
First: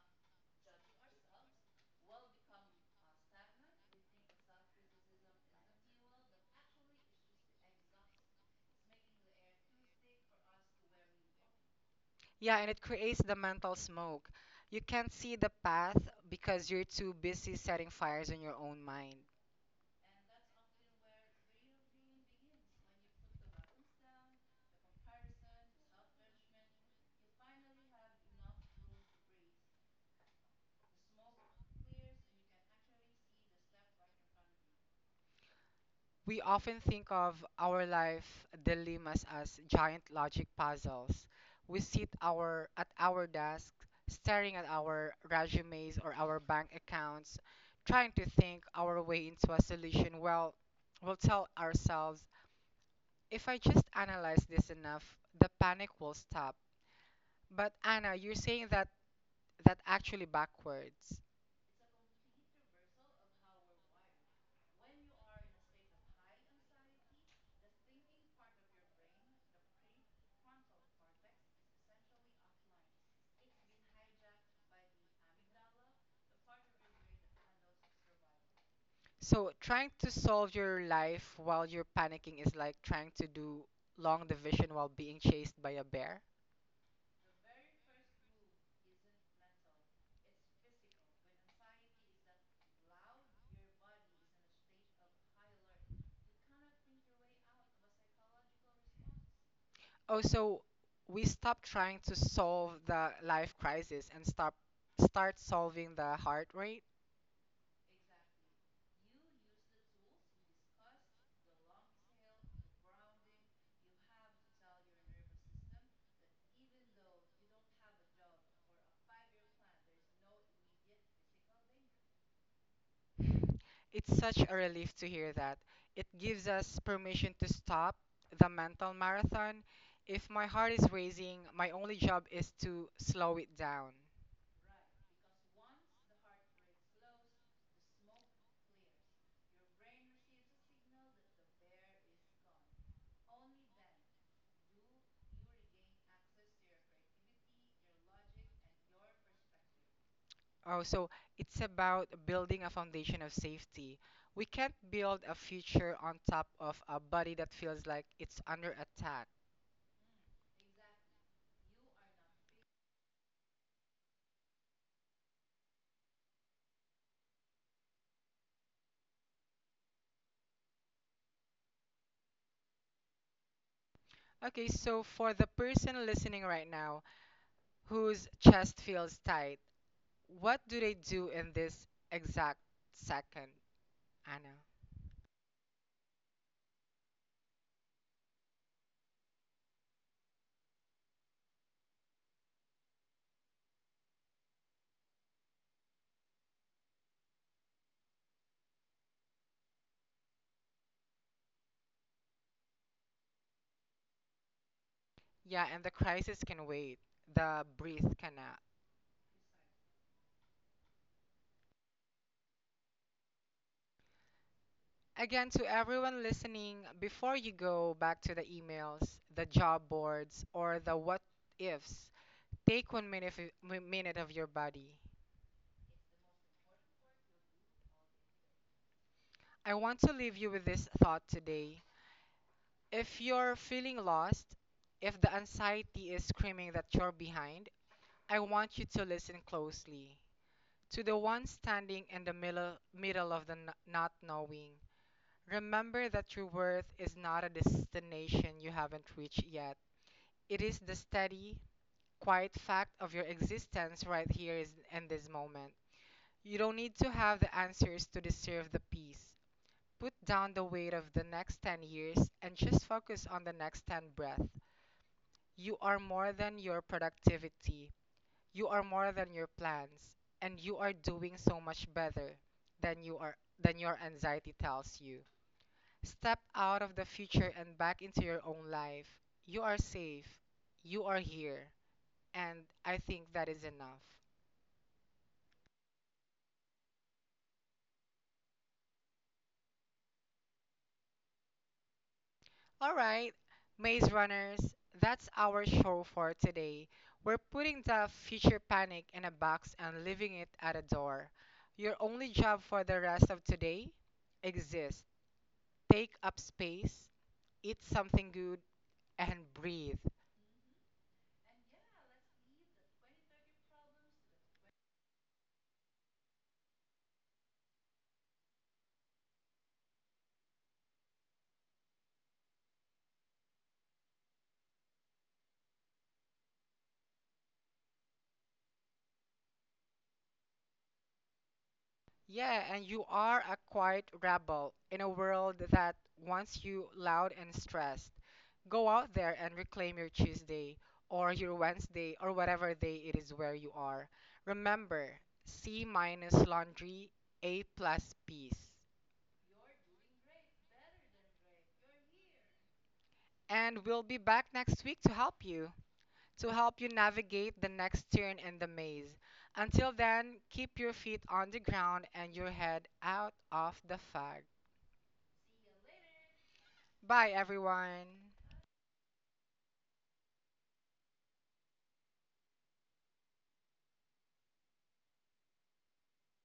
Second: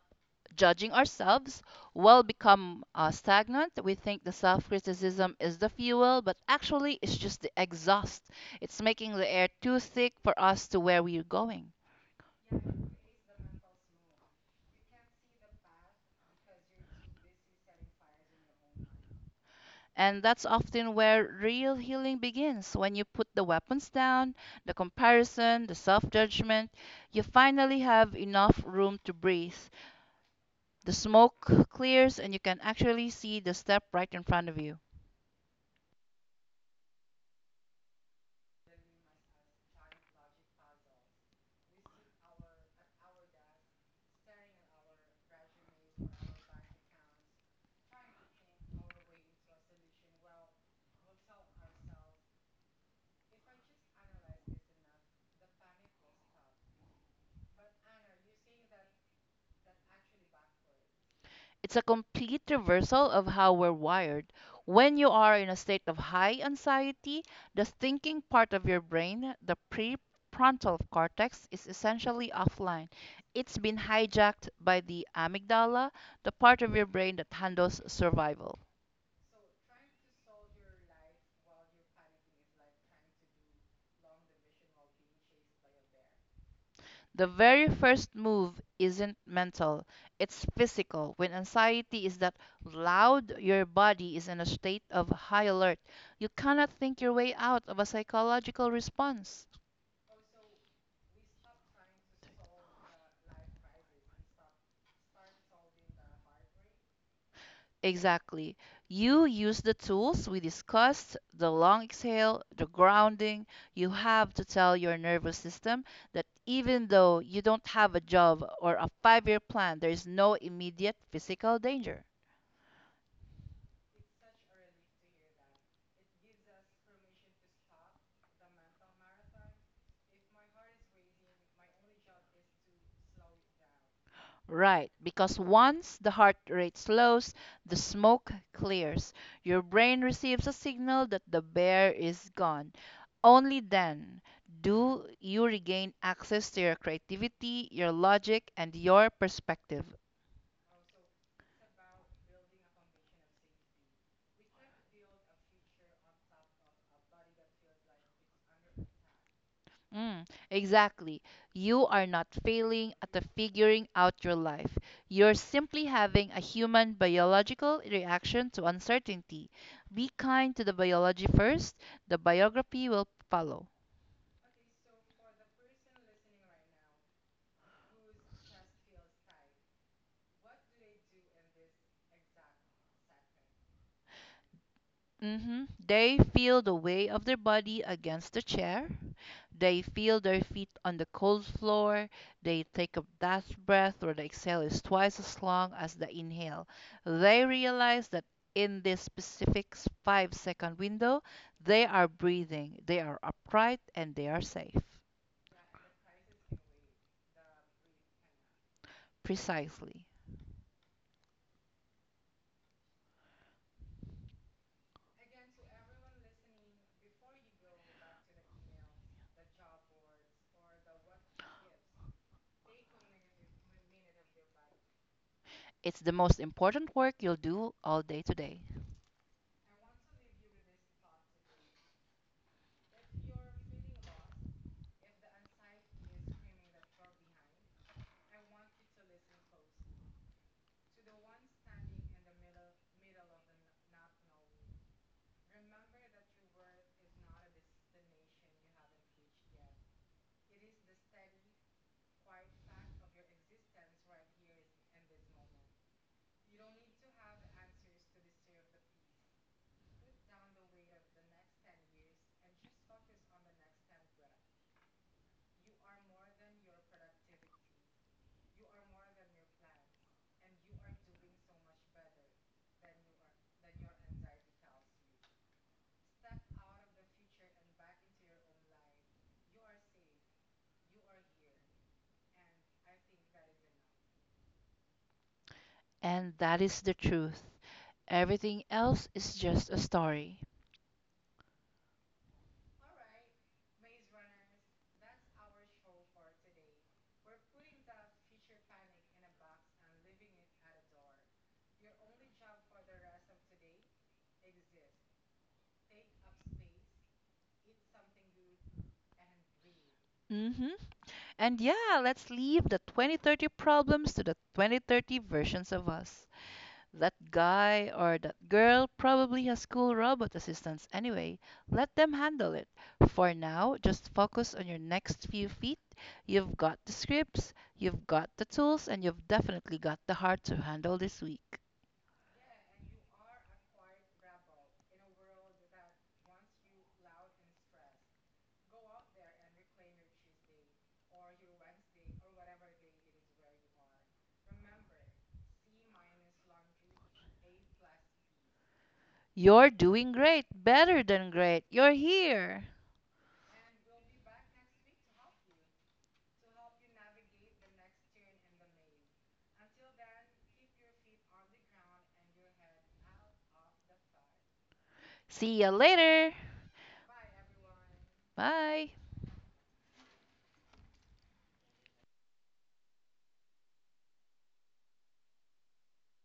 S2: judging ourselves, we'll become stagnant. We think the self criticism is the fuel, but actually, it's just the exhaust. It's making the air too thick for us to where we're going.
S1: Yeah, and it creates the mental smoke. You can't see the path because you're too busy setting fires in your own mind.
S2: And that's often where real healing begins. When you put the weapons down, the comparison, the self judgment, you finally have enough room to breathe. The smoke clears, and you can actually see the step right in front of you.
S1: We often think of our life dilemmas as giant logic puzzles. We sit our at our desks, staring at our resumes or our bank accounts, trying to think our way into a solution. Well, we'll tell ourselves, if I just analyze this enough, the panic will stop. But Anna, you're saying that that actually backwards.
S2: It's a complete reversal of how we're wired. When you are in a state of high anxiety, the thinking part of your brain, the prefrontal cortex, is essentially offline. It's been hijacked by the amygdala, the part of your brain that handles survival.
S1: So trying to solve your life while you're panicking is like trying to do long division while being chased by a bear.
S2: The very first move isn't mental, it's physical. When anxiety is that loud, your body is in a state of high alert. You cannot think your way out of a psychological response.
S1: Also, we stop trying to solve the life crisis and stop start solving the heart rate.
S2: Exactly. You use the tools we discussed, the long exhale, the grounding. You have to tell your nervous system that even though you don't have a job or a 5-year plan, there is no immediate physical danger.
S1: It's such a relief to hear that. It gives us permission to stop the mental marathon. If my heart is racing, my only job is to slow it down.
S2: Right, because once the heart rate slows, the smoke clears. Your brain receives a signal that the bear is gone. Only then do you regain access to your creativity, your logic, and your perspective.
S1: Oh, so it's about building a foundation of safety. We can't build a future on top of a body that feels like it's under attack.
S2: Mm, exactly. You are not failing at the figuring out your life. You're simply having a human biological reaction to uncertainty. Be kind to the biology first, the biography will follow.
S1: Okay, so for the person listening right now whose chest feels tight, what do they do in this exact second, Anna?
S2: They feel the weight of their body against the chair. They feel their feet on the cold floor. They take a last breath where the exhale is twice as long as the inhale. They realize that in this specific 5-second window, they are breathing, they are upright, and they are safe.
S1: Yeah, and the crisis can wait, the breath cannot.
S2: Precisely.
S1: Again, to everyone listening, before you go back to the emails, the job boards, or the what ifs, take one minute of your body.
S2: It's the most important work you'll do all day today.
S1: I want to leave you with this thought today. If you're feeling lost, if the anxiety is screaming that you're behind, I want you to listen closely to the one standing in the middle of the not knowing. Remember that your worth is not a destination you haven't reached yet. It is the steady, quiet fact of your existence right in this moment. You don't need to have the answers to deserve the peace. Put down the weight of the next 10 years and just focus on the next 10 breath. You are more than your productivity. You are more than your plans and you are doing so much better than your anxiety tells you. Step out of the future and back into your own life. You are safe. You are here and I think that is enough.
S2: And that is the truth. Everything else is just a story.
S1: All right, Maze Runners, that's our show for today. We're putting the future panic in a box and leaving it at a door. Your only job for the rest of today exist. Take up space, eat something good, and breathe.
S2: hmm And yeah, let's leave the 2030 problems to the 2030 versions of us. That guy or that girl probably has cool robot assistants anyway. Let them handle it. For now, just focus on your next few feet. You've got the scripts, you've got the tools, and you've definitely got the heart to handle this week.
S1: Yeah, and you are a quiet rebel in a world that wants you loud and stressed. Go out there and reclaim your Tuesday or your Wednesday or whatever day it is where you are. Remember, C minus laundry, A plus peace.
S2: You're doing great, better than great. You're here.
S1: And we'll be back next week to help you navigate the next turn in the maze. Until then, keep your feet on the ground and your head out of the fog.
S2: See you later.
S1: Bye, everyone.
S2: Bye.